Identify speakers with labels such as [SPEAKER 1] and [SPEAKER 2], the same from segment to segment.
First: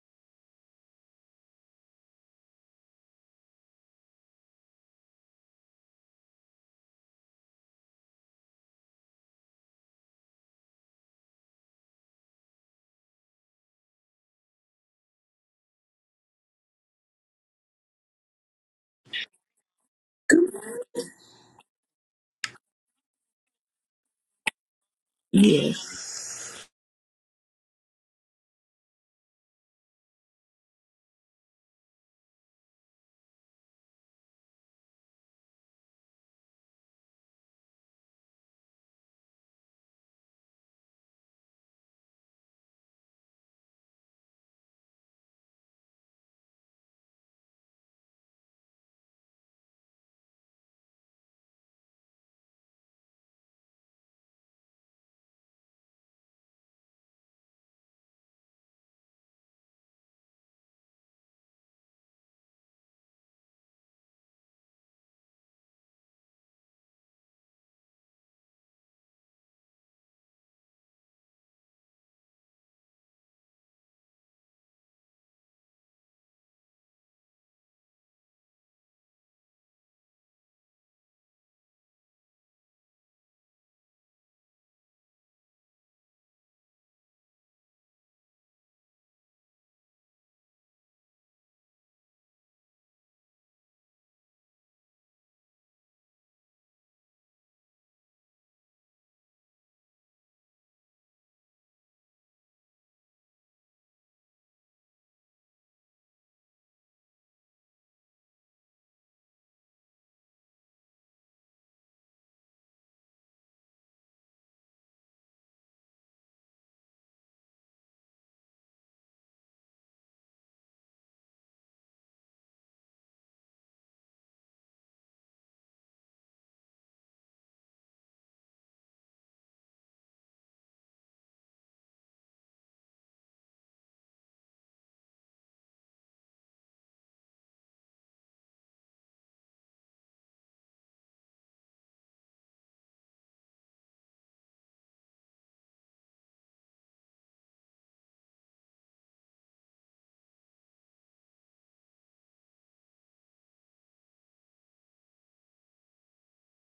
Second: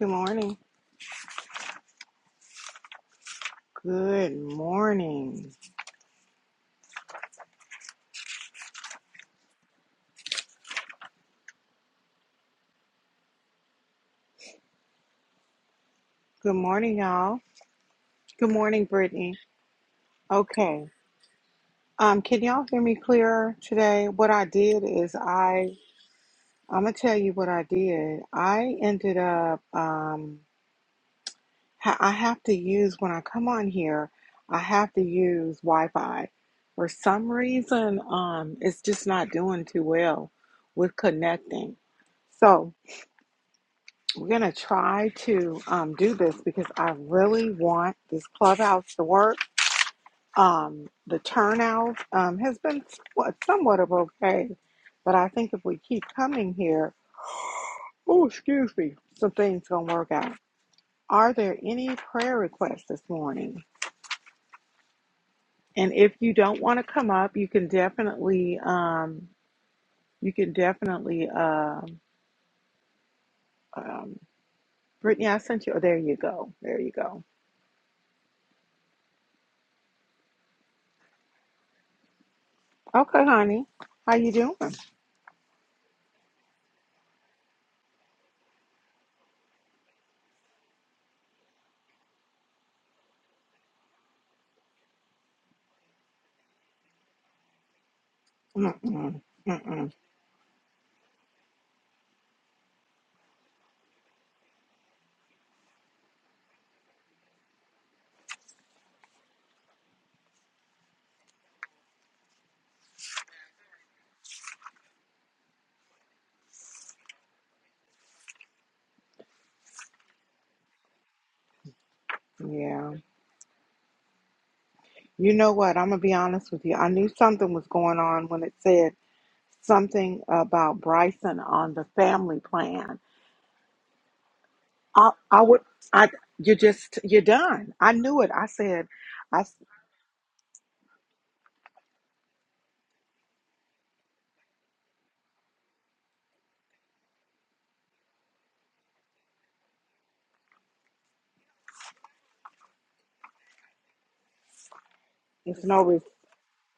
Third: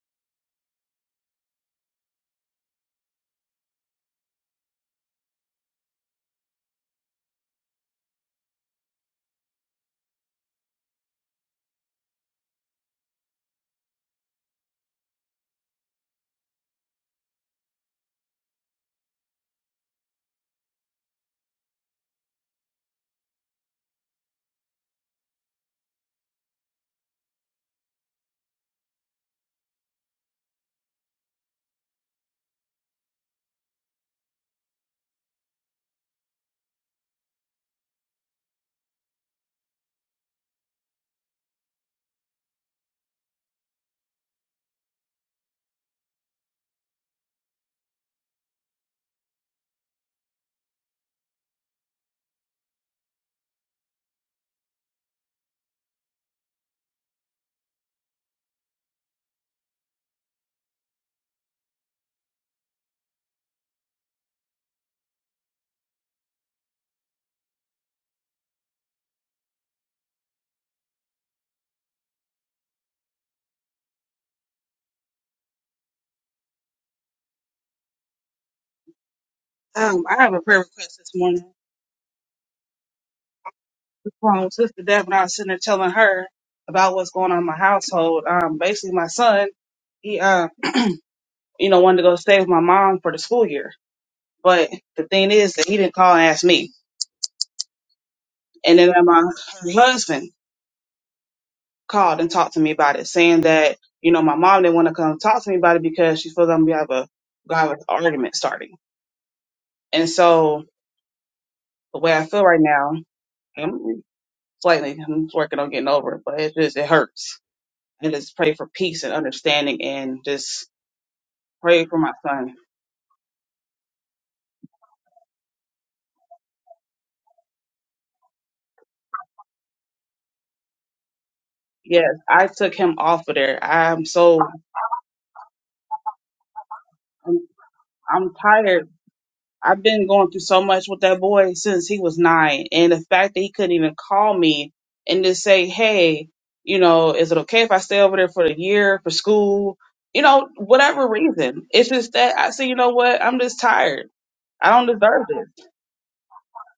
[SPEAKER 1] Good morning. Good morning. Good morning, y'all. Good morning, Brittany. Okay. Um, can y'all hear me clearer today? What I did is I
[SPEAKER 2] Yes.
[SPEAKER 1] I'm gonna tell you what I did. I ended up um ha- I have to use when I come on here, I have to use Wi-Fi. For some reason, um, it's just not doing too well with connecting. So. We're going to try to um, do this because I really want this clubhouse to work. Um, the turnout um, has been somewhat, somewhat of okay, but I think if we keep coming here, oh, excuse me, some things going to work out. Are there any prayer requests this morning? And if you don't want to come up, you can definitely, um, you can definitely, um, um, Brittany, I sent you, oh, there you go. There you go.
[SPEAKER 3] Um, I have a prayer request this morning
[SPEAKER 1] Okay, honey.
[SPEAKER 3] This
[SPEAKER 1] How you
[SPEAKER 3] from
[SPEAKER 1] doing?
[SPEAKER 3] Sister Deb, and I was sitting there telling her about what's going on in my household. Um, basically, my son, he, uh, you know, wanted to go stay with my mom for the school year, but the thing is that he didn't call and ask me. And then
[SPEAKER 1] Mm-mm,
[SPEAKER 3] my her
[SPEAKER 1] mm-mm.
[SPEAKER 3] husband called and talked to me about it, saying that you know my mom didn't want to come talk to me about it because she feels I'm gonna have a gonna have an argument starting. And so the way I feel right now, I'm slightly, I'm working on getting over it, but it just it hurts and just pray for peace and understanding and just pray for my son.
[SPEAKER 1] Yeah. You know what? I'm going to be honest with you. I knew something was going on when it said something about Bryson on the
[SPEAKER 3] Yes,
[SPEAKER 1] family
[SPEAKER 3] I took him
[SPEAKER 1] plan.
[SPEAKER 3] off of there. I'm so
[SPEAKER 1] I, I would, I, you just, you're
[SPEAKER 3] I'm,
[SPEAKER 1] done. I knew it.
[SPEAKER 3] I'm
[SPEAKER 1] I said,
[SPEAKER 3] tired.
[SPEAKER 1] I, s-
[SPEAKER 3] I've been going through so much with that boy since he was nine, and the fact that he couldn't even call me and just say, "Hey, you know, is it okay if I stay over there for the year for school?" You know, whatever reason. It's just that I say, you know what? I'm just tired. I don't deserve this.
[SPEAKER 1] it's no, res-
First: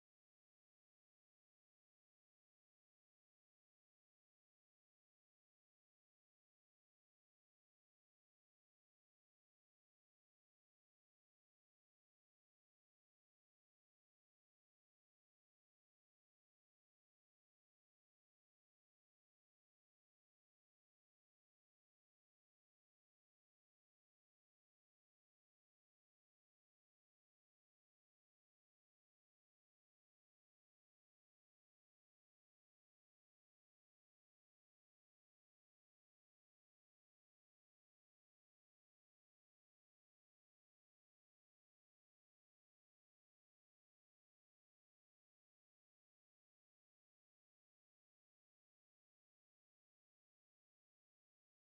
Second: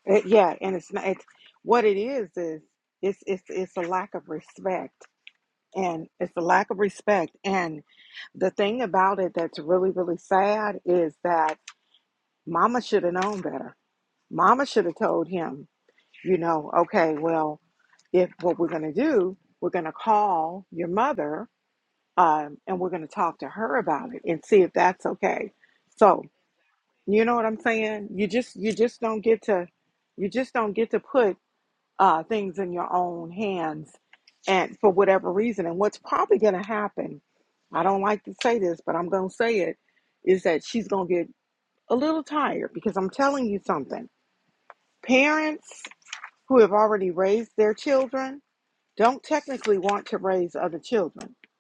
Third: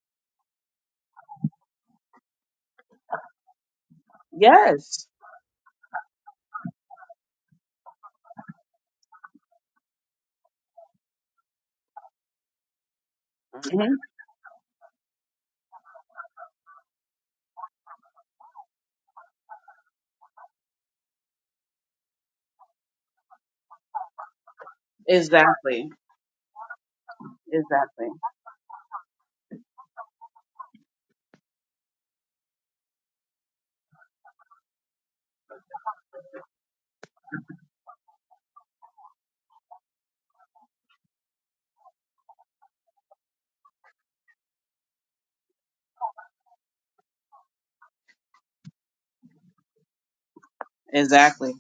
[SPEAKER 1] it, yeah. And it's not, it's, what it is, is it's, it's, it's a lack of respect
[SPEAKER 3] Yes.
[SPEAKER 1] and it's a lack of respect. And the thing about it that's really, really sad is that mama should have known better
[SPEAKER 3] hmm
[SPEAKER 1] Mama should have told him, you know, okay, well, if what we're going to do, we're going to call your mother um, and we're going to talk to her about it and see if that's okay.
[SPEAKER 3] Exactly.
[SPEAKER 1] So, you know what I'm
[SPEAKER 3] Exactly.
[SPEAKER 1] saying? You just you just don't get to you just don't get to put uh, things in your own hands and for whatever reason. And what's probably going to happen, I don't like to say this, but I'm going to say it, is that she's going to get a little tired because I'm telling you something. Parents who have already raised their children don't technically want to raise other children.
[SPEAKER 3] Exactly.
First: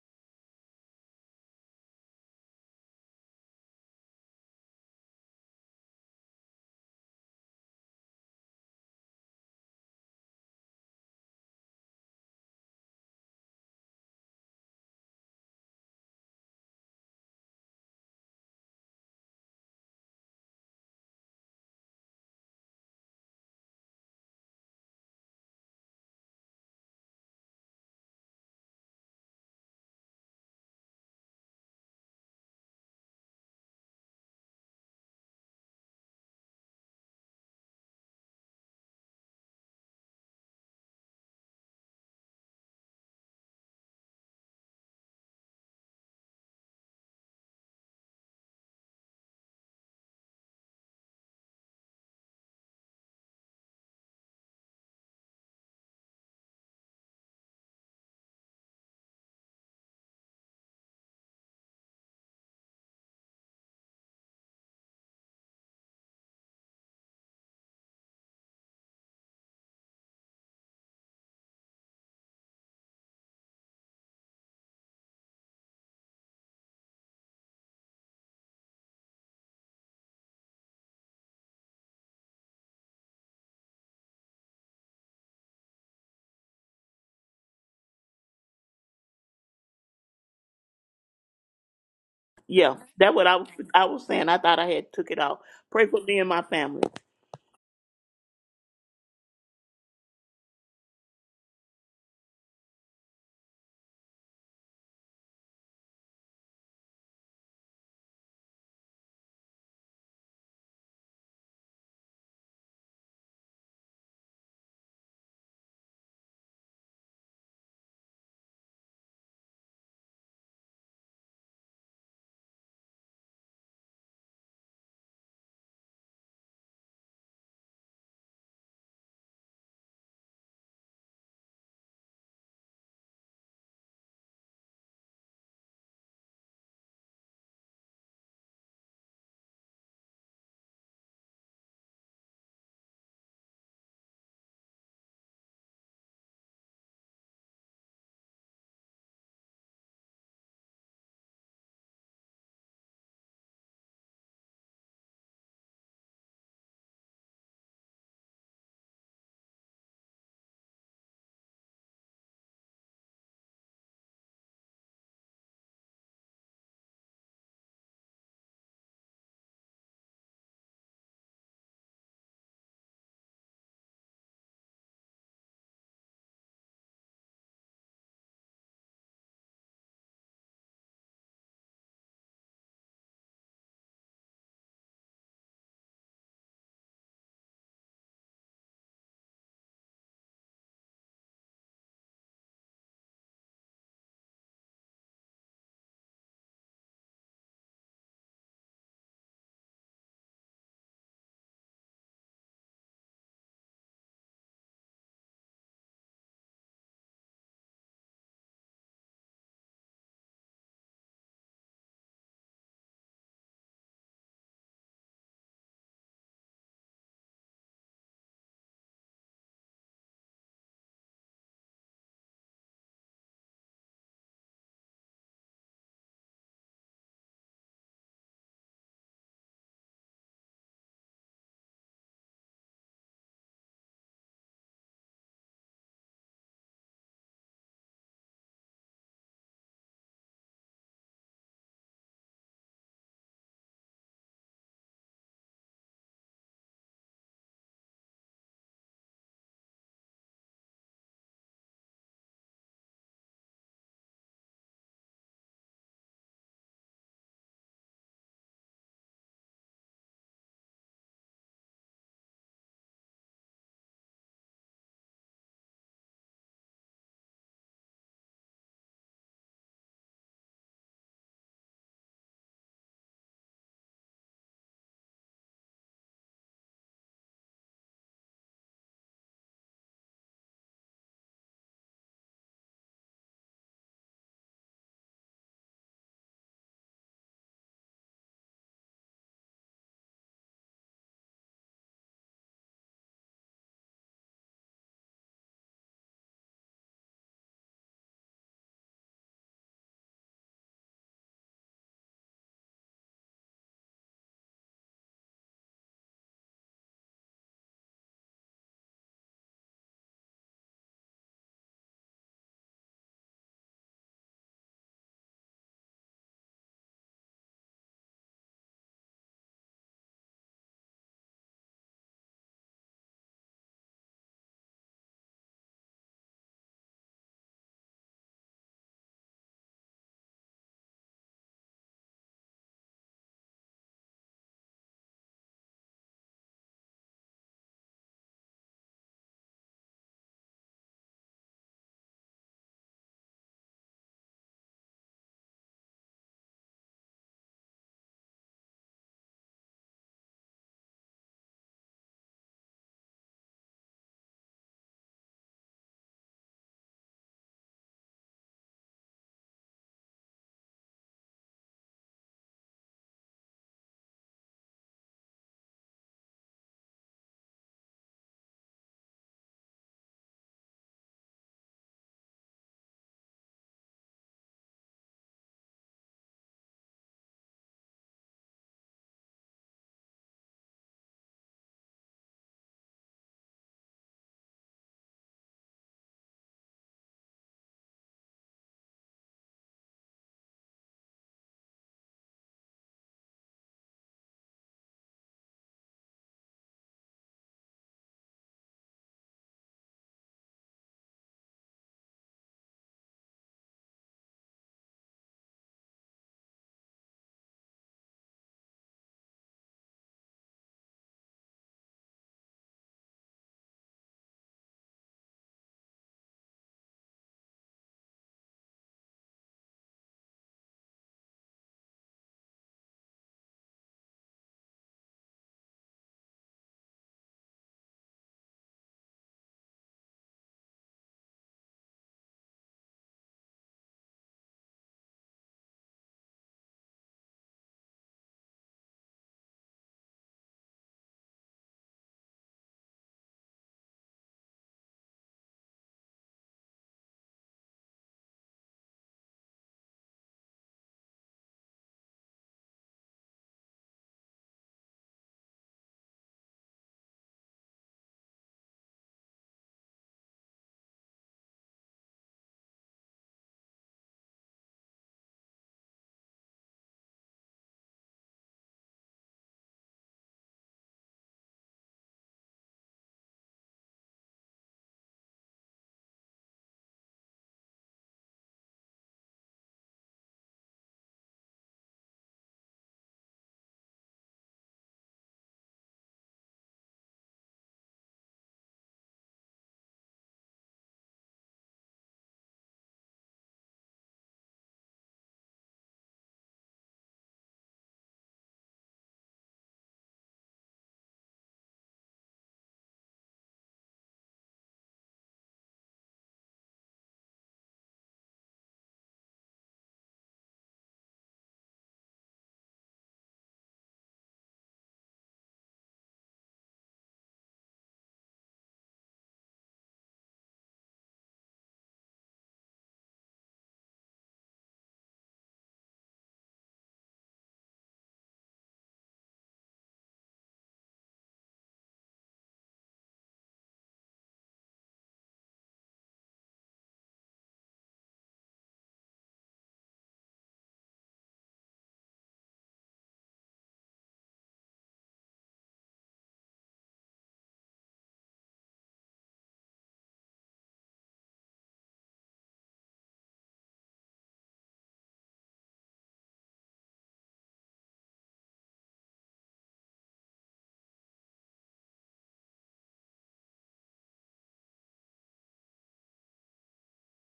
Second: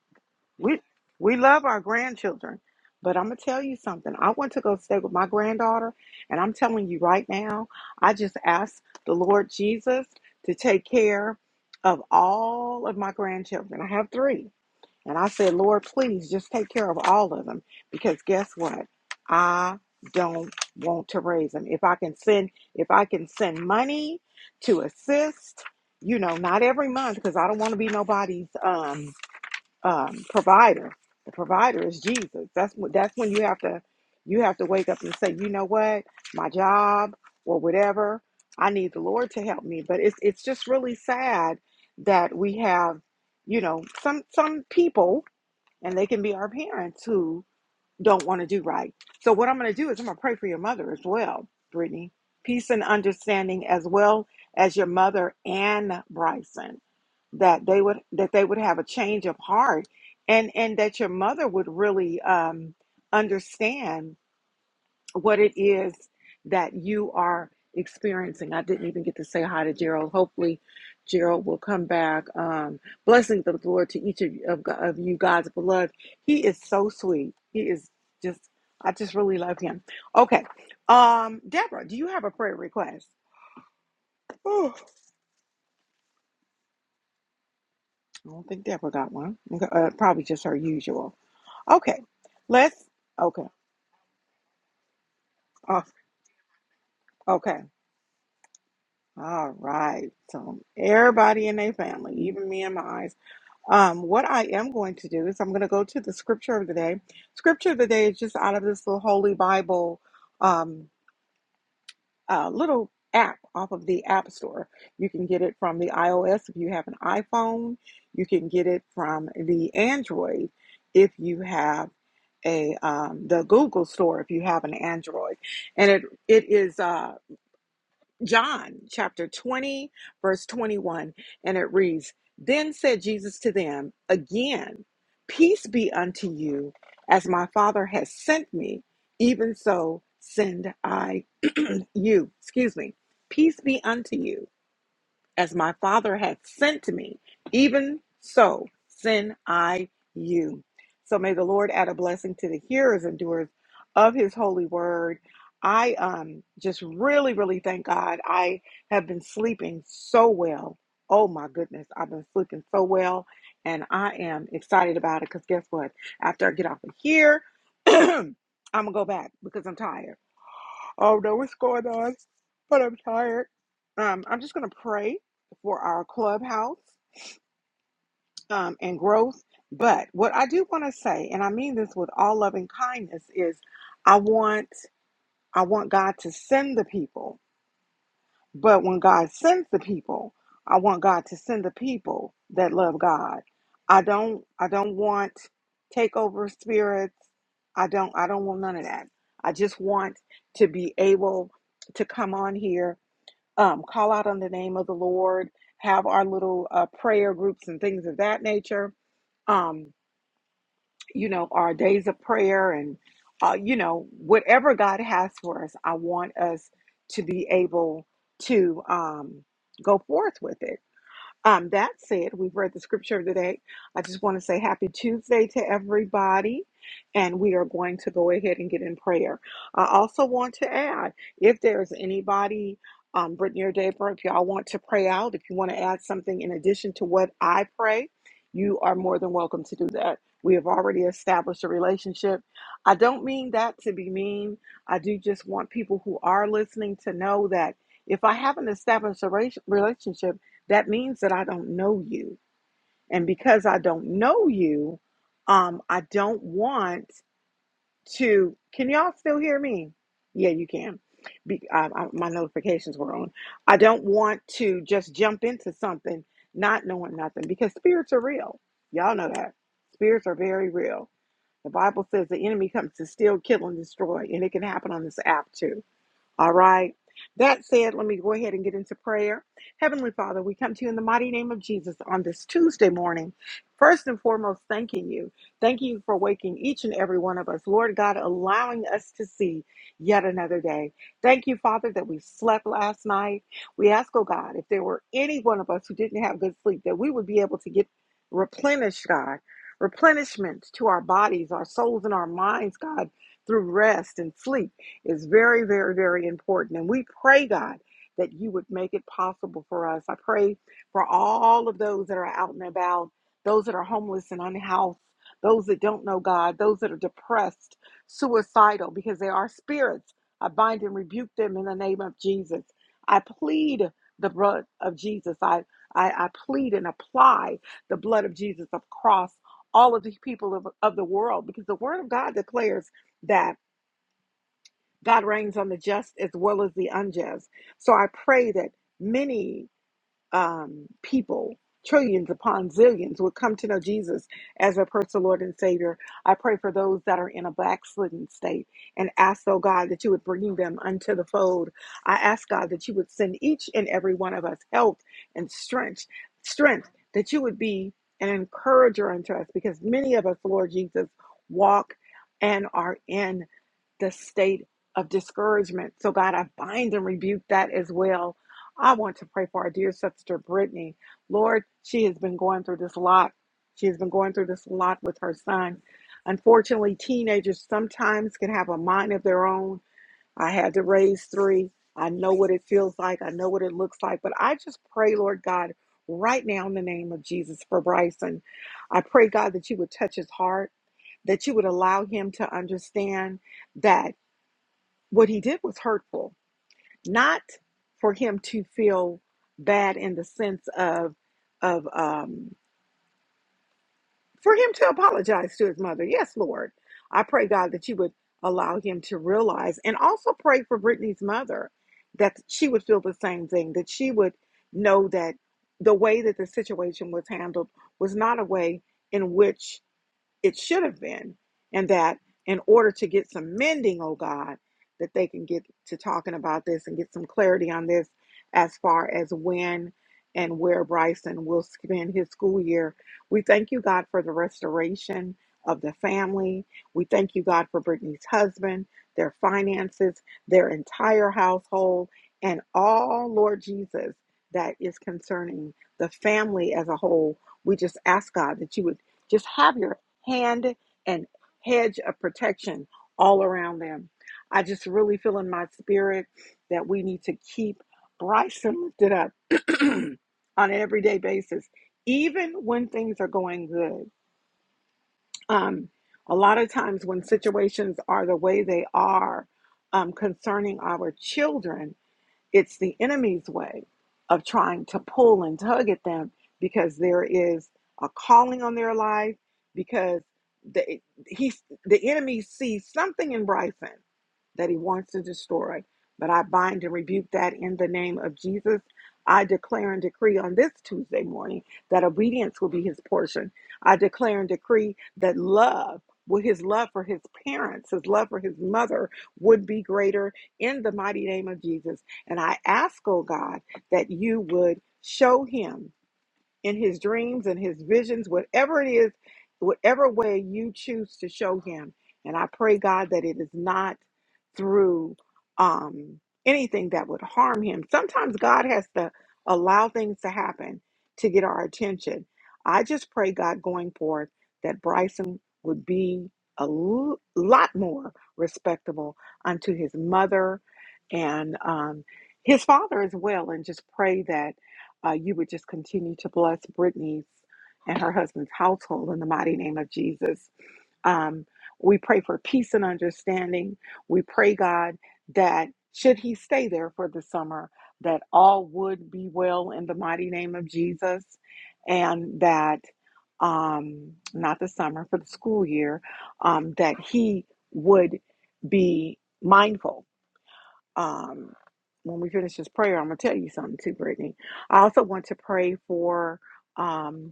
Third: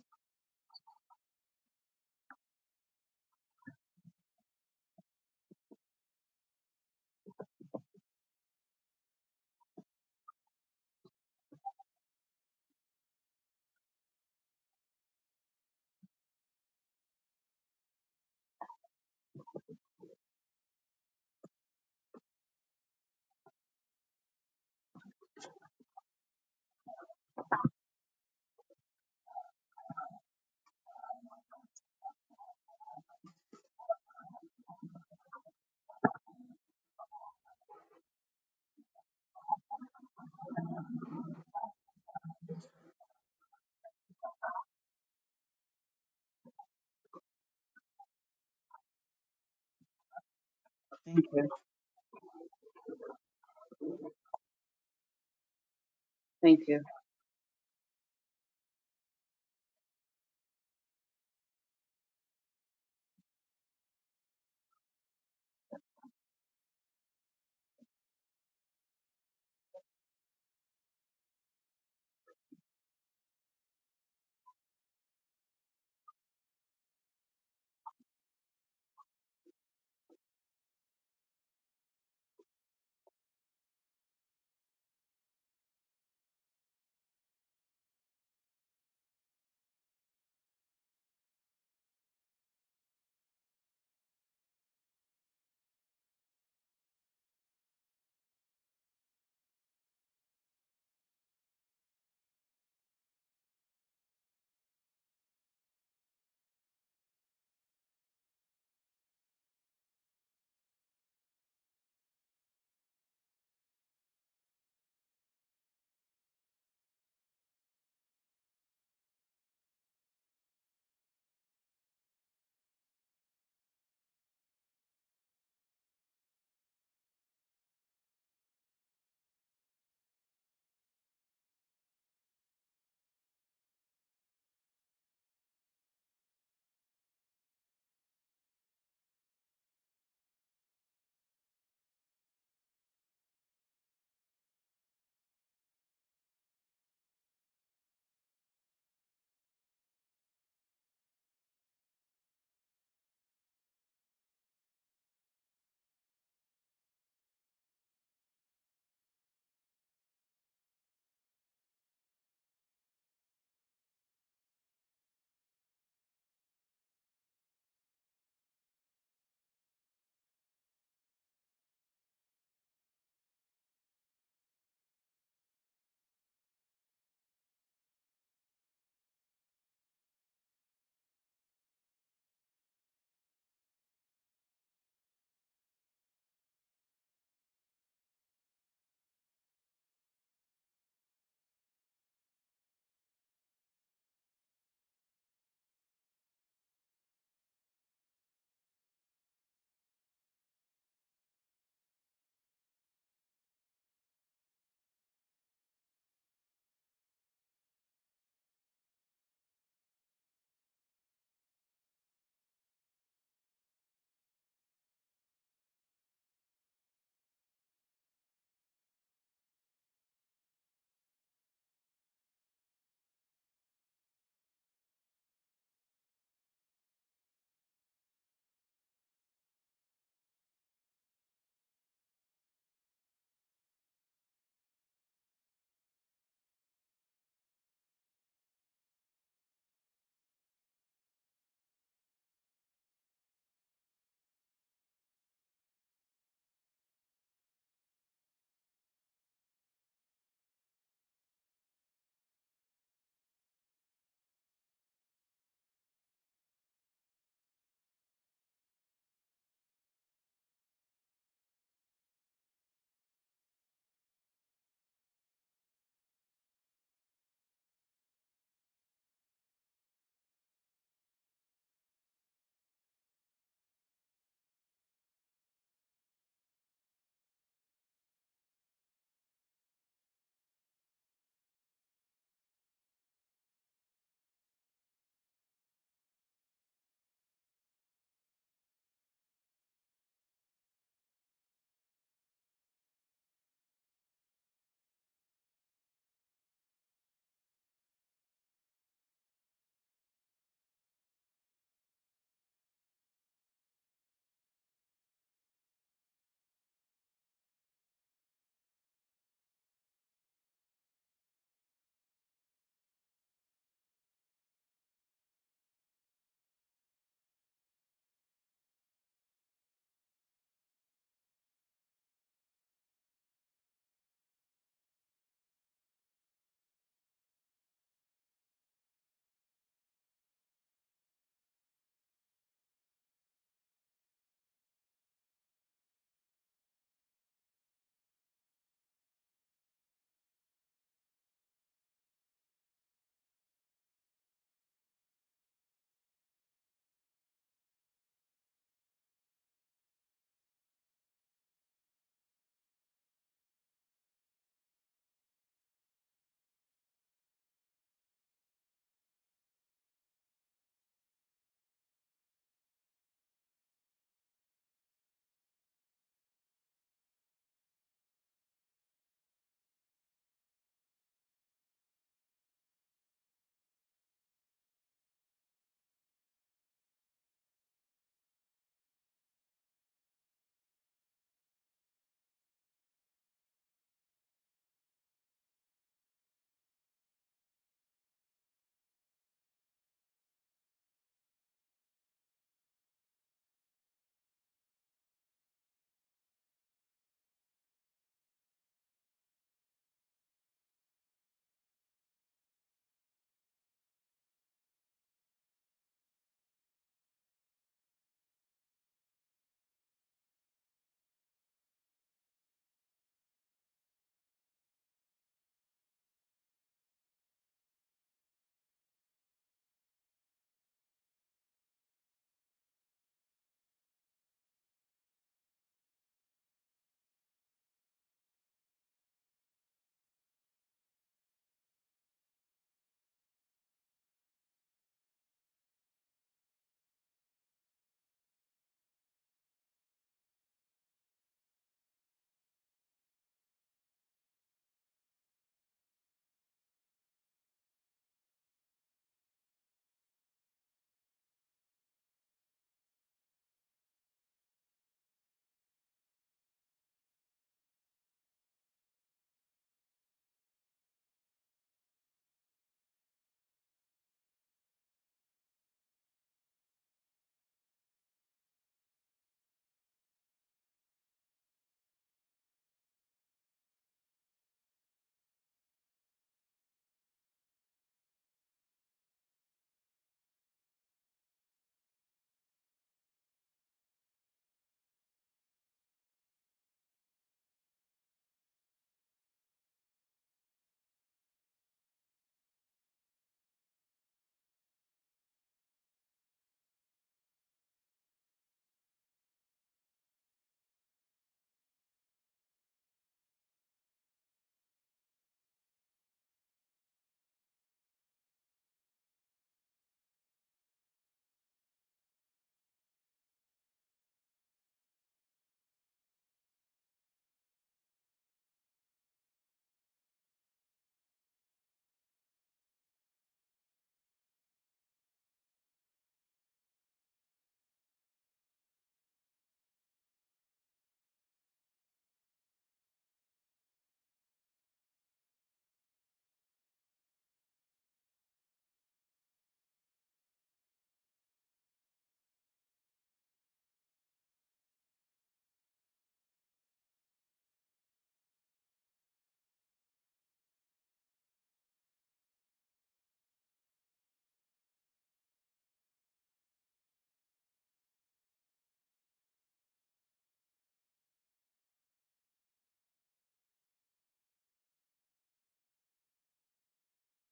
[SPEAKER 1] We we love our grandchildren, but I'm gonna tell you something. I want to go stay with my granddaughter, and I'm telling you right now, I just asked the Lord Jesus to take care of all of my grandchildren. I have three. And I said, Lord, please just take care of all of them because guess what? I don't want to raise them. If I can send, if I can send money to assist, you know, not every month because I don't want to be nobody's um, um, provider. The provider is Jesus. That's what. That's when you have to, you have to wake up and say, you know what, my job or whatever, I need the Lord to help me. But it's it's just really sad that we have, you know, some some people and they can be our parents who don't want to do right. So what I'm going to do is I'm going to pray for your mother as
[SPEAKER 3] Thank
[SPEAKER 1] well,
[SPEAKER 3] you.
[SPEAKER 1] Brittany. Peace and understanding as well as your mother and
[SPEAKER 3] Thank you.
[SPEAKER 1] Bryson that they would that they would have a change of heart and and that your mother would really um understand what it is that you are experiencing. I didn't even get to say hi to Gerald. Hopefully, Gerald will come back. Um, blessings of the Lord to each of, of, of you guys beloved. He is so sweet. He is just, I just really love him. Okay. Um, Deborah, do you have a prayer request? Oh, I don't think Deborah got one. Okay, Uh, probably just her usual. Okay. Let's,
[SPEAKER 2] Yeah, that what I
[SPEAKER 1] okay.
[SPEAKER 2] was I was saying. I thought I had took it off.
[SPEAKER 1] Oh,
[SPEAKER 2] Pray for me and my family.
[SPEAKER 1] okay. All right. So everybody in their family, even me and my Um, what I am going to do is I'm going to go to the scripture of the day. Scripture of the day is just out of this little Holy Bible um, uh, little app off of the App Store. You can get it from the iOS if you have an iPhone. You can get it from the Android if you have a um, the Google Store if you have an Android, and it it is. uh, John chapter 20, verse 21, and it reads Then said Jesus to them, Again, peace be unto you, as my Father has sent me, even so send I you. Excuse me. Peace be unto you. As my Father hath sent me, even so send I you. So may the Lord add a blessing to the hearers and doers of his holy word. I um just really, really thank God. I have been sleeping so well. Oh my goodness, I've been sleeping so well, and I am excited about it because guess what? After I get off of here, I'm gonna go back because I'm tired. I don't know what's going on, but I'm tired. Um, I'm just going to pray for our clubhouse um, and growth. But what I do want to say, and I mean this with all loving kindness, is I want I want God to send the people. But when God sends the people, I want God to send the people that love God. I don't I don't want takeover spirits. I don't I don't want none of that. I just want to be able to come on here um, call out on the name of the Lord, have our little uh, prayer groups and things of that nature, um, you know, our days of prayer and, uh, you know, whatever God has for us, I want us to be able to um, go forth with it um, that said, we've read the scripture of the day. I just want to say happy Tuesday to everybody, and we are going to go ahead and get in prayer. I also want to add if there's anybody, um, Brittany or Deborah, if y'all want to pray out, if you want to add something in addition to what I pray, you are more than welcome to do that. We have already established a relationship. I don't mean that to be mean. I do just want people who are listening to know that if I haven't established a race- relationship, that means that I don't know you. And because I don't know you, um, I don't want to. Can y'all still hear me? Yeah, you can. Be, I, I, my notifications were on. I don't want to just jump into something not knowing nothing because spirits are real. Y'all know that. Spirits are very real. The Bible says the enemy comes to steal, kill, and destroy, and it can happen on this app too all right. That said, let me go ahead and get into prayer. Heavenly Father, we come to you in the mighty name of Jesus on this Tuesday morning. First and foremost, thanking you. Thanking you for waking each and every one of us, Lord God, allowing us to see yet another day. Thank you, Father, that we slept last night. We ask, oh God, if there were any one of us who didn't have good sleep, that we would be able to get replenished, God, replenishment to our bodies, our souls, and our minds, God, through rest and sleep is very, very, very important. And we pray, God, that you would make it possible for us. I pray for all of those that are out and about, those that are homeless and unhoused, those that don't know God, those that are depressed, suicidal, because they are spirits. I bind and rebuke them in the name of Jesus. I plead the blood of Jesus. I, I, I plead and apply the blood of Jesus across all of the people of, of the world because the word of God declares that. God reigns on the just as well as the unjust. So I pray that many um, people, trillions upon zillions, would come to know Jesus as their personal Lord and Savior. I pray for those that are in a backslidden state and ask, oh God, that you would bring them unto the fold. I ask, God, that you would send each and every one of us health and strength, strength, that you would be an encourager unto us because many of us, Lord Jesus, walk and are in the state of discouragement. So, God, I bind and rebuke that as well. I want to pray for our dear sister Brittany. Lord, she has been going through this lot. She has been going through this lot with her son. Unfortunately, teenagers sometimes can have a mind of their own. I had to raise three. I know what it feels like. I know what it looks like. But I just pray, Lord God, right now in the name of Jesus for Bryson. I pray, God, that you would touch his heart, that you would allow him to understand that what he did was hurtful not for him to feel bad in the sense of of um for him to apologize to his mother yes lord i pray god that you would allow him to realize and also pray for brittany's mother that she would feel the same thing that she would know that the way that the situation was handled was not a way in which it should have been, and that in order to get some mending, oh God, that they can get to talking about this and get some clarity on this as far as when and where Bryson will spend his school year. We thank you, God, for the restoration of the family. We thank you, God, for Brittany's husband, their finances, their entire household, and all, Lord Jesus, that is concerning the family as a whole. We just ask, God, that you would just have your hand and hedge of protection all around them. I just really feel in my spirit that we need to keep Bryson lifted up on an everyday basis, even when things are going good. Um, a lot of times, when situations are the way they are um, concerning our children, it's the enemy's way of trying to pull and tug at them because there is a calling on their life because the he the enemy sees something in Bryson that he wants to destroy. But I bind and rebuke that in the name of Jesus. I declare and decree on this Tuesday morning that obedience will be his portion. I declare and decree that love, with his love for his parents, his love for his mother, would be greater in the mighty name of Jesus. And I ask, oh God, that you would show him in his dreams and his visions, whatever it is, whatever way you choose to show him. And I pray, God, that it is not through um, anything that would harm him. Sometimes God has to allow things to happen to get our attention. I just pray, God, going forth, that Bryson would be a l- lot more respectable unto his mother and um, his father as well. And just pray that. Uh, you would just continue to bless Brittany's and her husband's household in the mighty name of Jesus. Um, we pray for peace and understanding. We pray, God, that should he stay there for the summer, that all would be well in the mighty name of Jesus, and that um, not the summer, for the school year, um, that he would be mindful um, when we finish this prayer, I'm going to tell you something too, Brittany. I also want to pray for. Um,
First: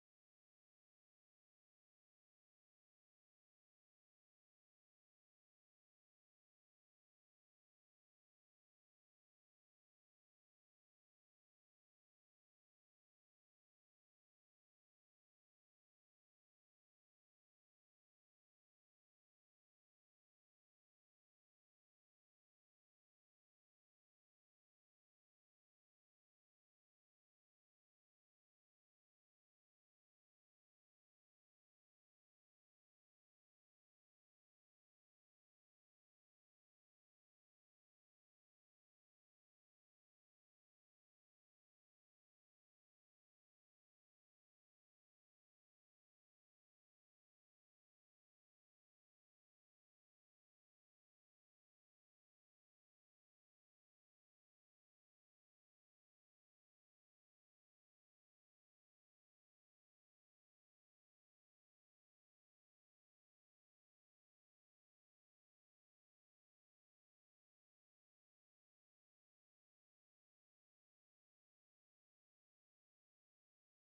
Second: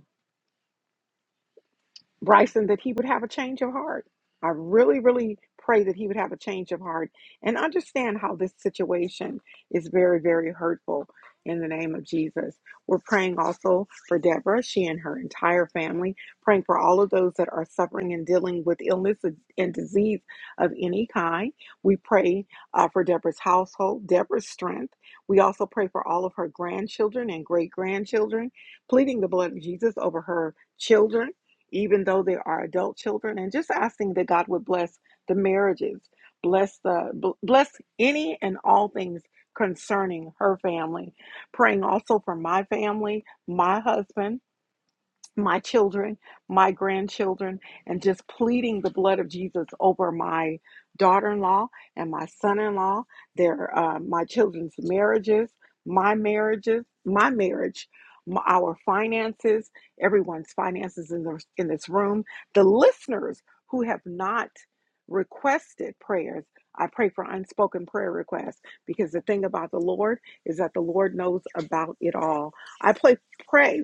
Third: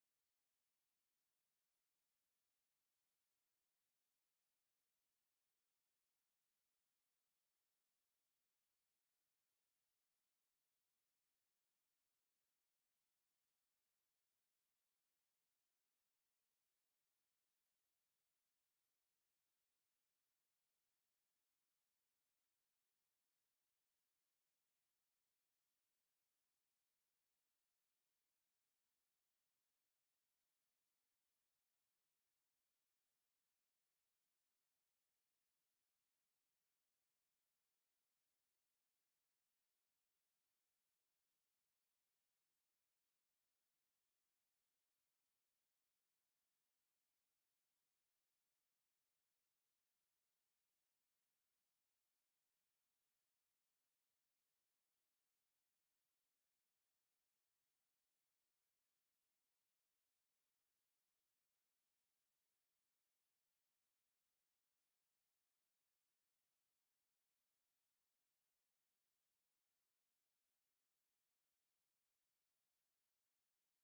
[SPEAKER 1] Bryson that he would have a change of heart. I really, really pray that he would have a change of heart and understand how this situation is very, very hurtful in the name of Jesus. We're praying also for Deborah, she and her entire family, praying for all of those that are suffering and dealing with illness and disease of any kind. We pray uh, for Deborah's household, Deborah's strength. We also pray for all of her grandchildren and great grandchildren, pleading the blood of Jesus over her children even though there are adult children, and just asking that God would bless the marriages, bless the bless any and all things concerning her family. Praying also for my family, my husband my children, my grandchildren, and just pleading the blood of Jesus over my daughter-in-law and my son-in-law, their uh, my children's marriages, my marriages, my marriage, m our finances, everyone's finances in this in this room, the listeners who have not requested prayers. I pray for unspoken prayer requests because the thing about the Lord is that the Lord knows about it all. I pray, pray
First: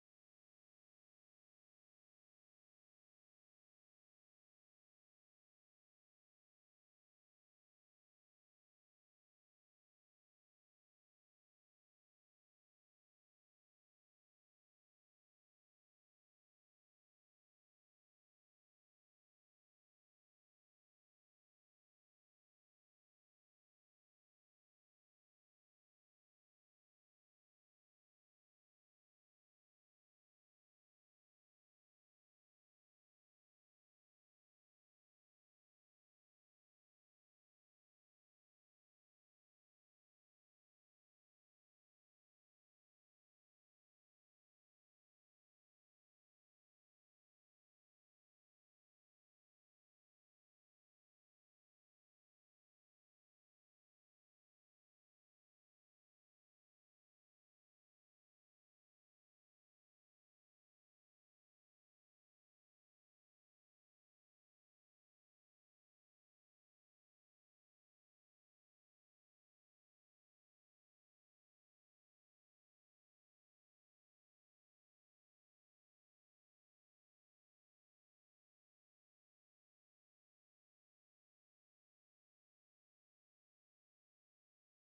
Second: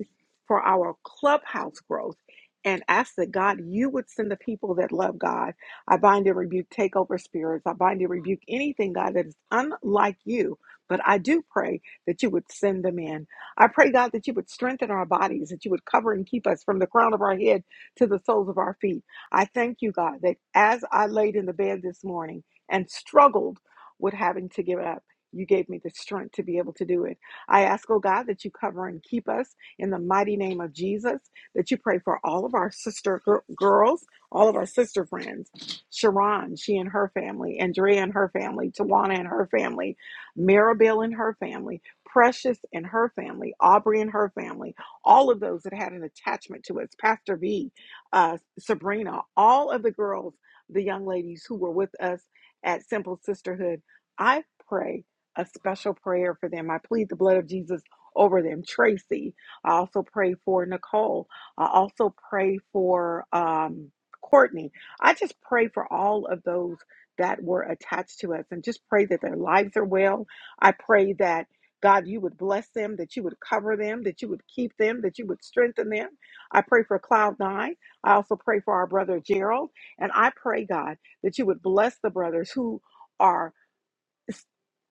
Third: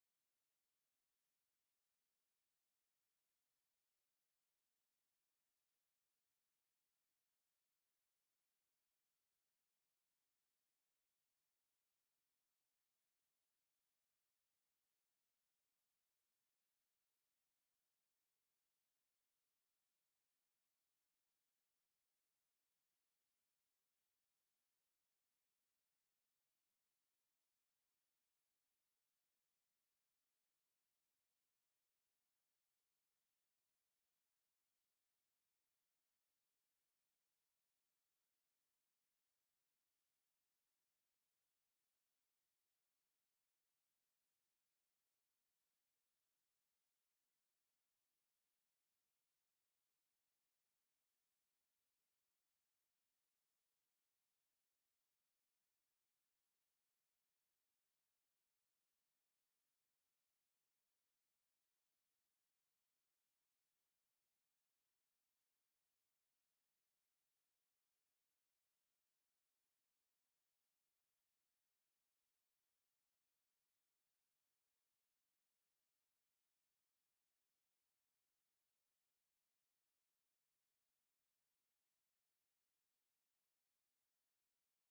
[SPEAKER 1] for our clubhouse growth and ask that God, you would send the people that love God. I bind and rebuke takeover spirits. I bind and rebuke anything, God, that is unlike you. But I do pray that you would send them in. I pray, God, that you would strengthen our bodies, that you would cover and keep us from the crown of our head to the soles of our feet. I thank you, God, that as I laid in the bed this morning and struggled with having to give up, you gave me the strength to be able to do it. I ask, oh God, that you cover and keep us in the mighty name of Jesus, that you pray for all of our sister gir- girls, all of our sister friends, Sharon, she and her family, Andrea and her family, Tawana and her family, Maribel and her family, Precious and her family, Aubrey and her family, all of those that had an attachment to us, Pastor V, uh, Sabrina, all of the girls, the young ladies who were with us at Simple Sisterhood. I pray a special prayer for them. I plead the blood of Jesus over them. Tracy, I also pray for Nicole. I also pray for um, Courtney. I just pray for all of those that were attached to us and just pray that their lives are well. I pray that. God, you would bless them, that you would cover them, that you would keep them, that you would strengthen them. I pray for Cloud Nine. I also pray for our brother Gerald. And I pray, God, that you would bless the brothers who are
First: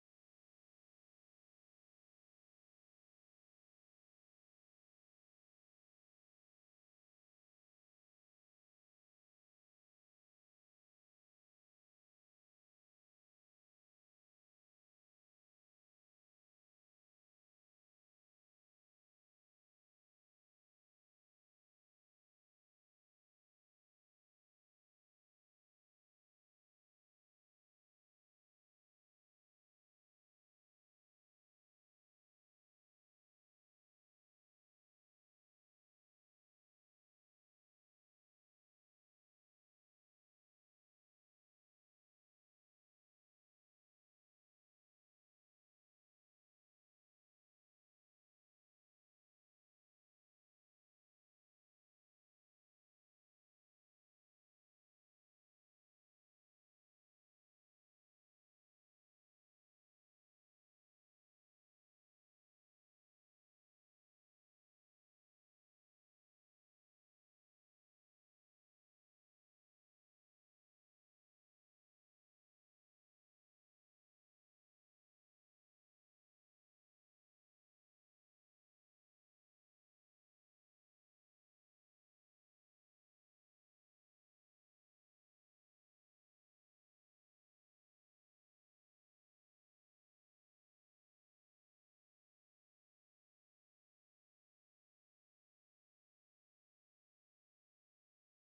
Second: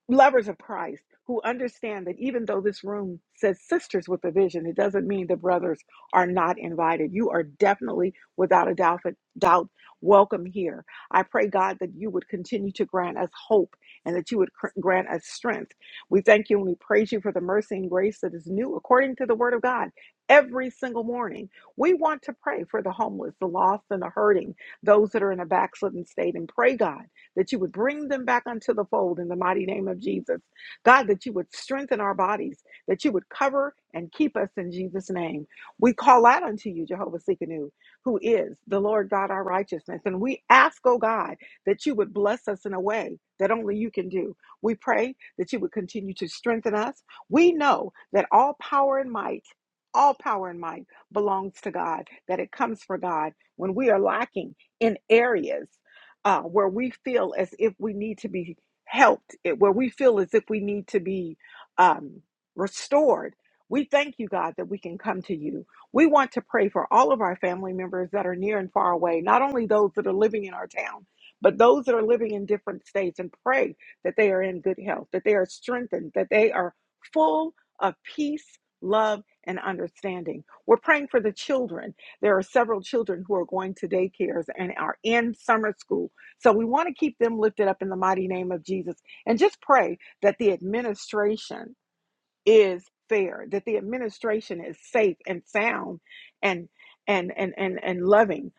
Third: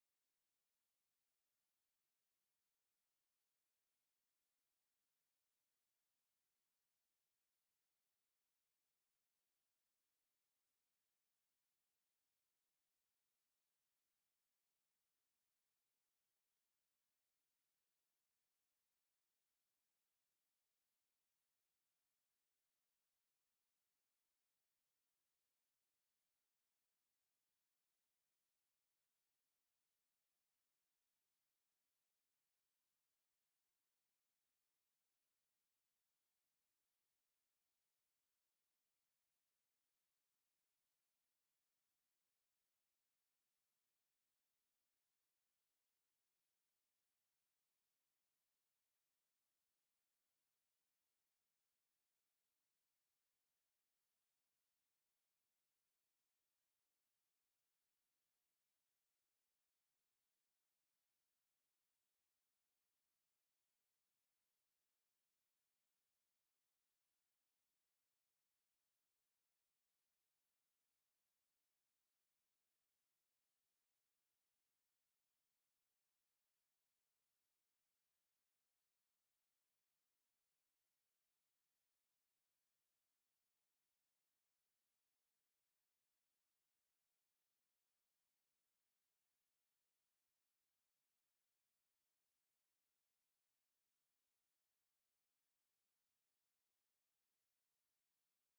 [SPEAKER 1] lovers of Christ who understand that even though this room says sisters with a vision, it doesn't mean the brothers are not invited. You are definitely, without a doubt, doubt welcome here. I pray, God, that you would continue to grant us hope and that you would cr- grant us strength. We thank you and we praise you for the mercy and grace that is new according to the word of God. Every single morning, we want to pray for the homeless, the lost, and the hurting, those that are in a backslidden state, and pray, God that you would bring them back unto the fold in the mighty name of Jesus. God, that you would strengthen our bodies, that you would cover and keep us in Jesus' name. We call out unto you, Jehovah Sikkenu, who is the Lord God, our righteousness. And we ask, oh God, that you would bless us in a way that only you can do. We pray that you would continue to strengthen us. We know that all power and might, all power and might belongs to God, that it comes from God. When we are lacking in areas, uh, where we feel as if we need to be helped, it- where we feel as if we need to be um, restored. We thank you, God, that we can come to you. We want to pray for all of our family members that are near and far away, not only those that are living in our town, but those that are living in different states, and pray that they are in good health, that they are strengthened, that they are full of peace, love, and understanding. We're praying for the children. There are several children who are going to daycares and are in summer school so we want to keep them lifted up in the mighty name of Jesus and just pray that the administration is fair, that the administration is safe and sound and and and and, and loving.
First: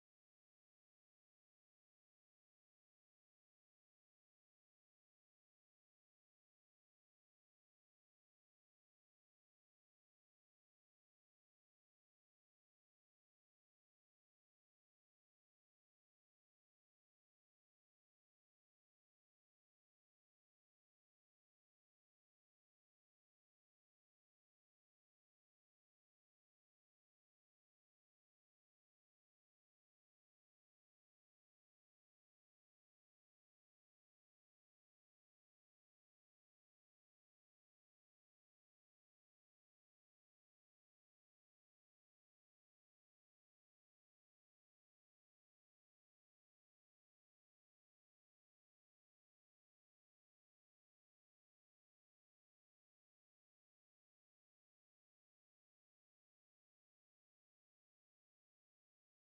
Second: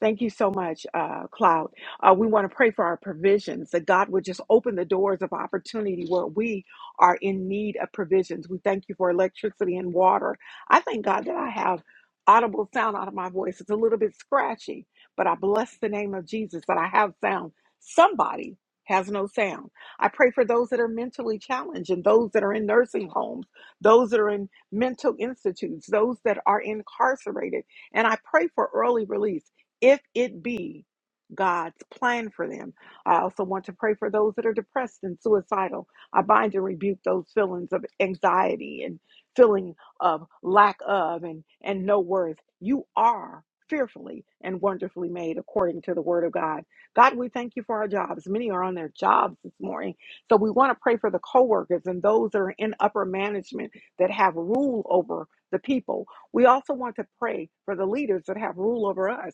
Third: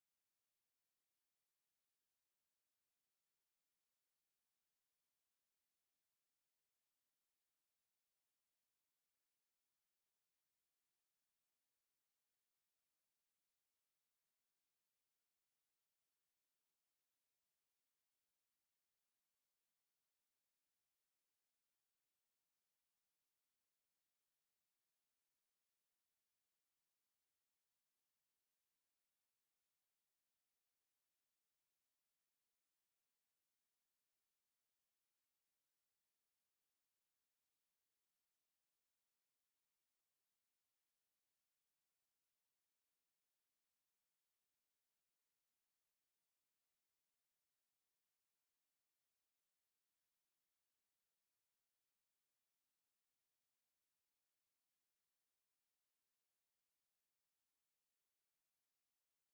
[SPEAKER 1] Thank you so much, uh, Cloud. Uh, we want to pray for our provisions that God would just open the doors of opportunity where we are in need of provisions. We thank you for electricity and water. I thank God that I have audible sound out of my voice. It's a little bit scratchy, but I bless the name of Jesus that I have sound. Somebody has no sound I pray for those that are mentally challenged and those that are in nursing homes, those that are in mental institutes, those that are incarcerated. And I pray for early release if it be God's plan for them. I also want to pray for those that are depressed and suicidal. I bind and rebuke those feelings of anxiety and feeling of lack of and, and no worth. You are fearfully and wonderfully made according to the word of God. God, we thank you for our jobs. Many are on their jobs this morning. So we want to pray for the coworkers and those that are in upper management that have rule over the people. We also want to pray for the leaders that have rule over us,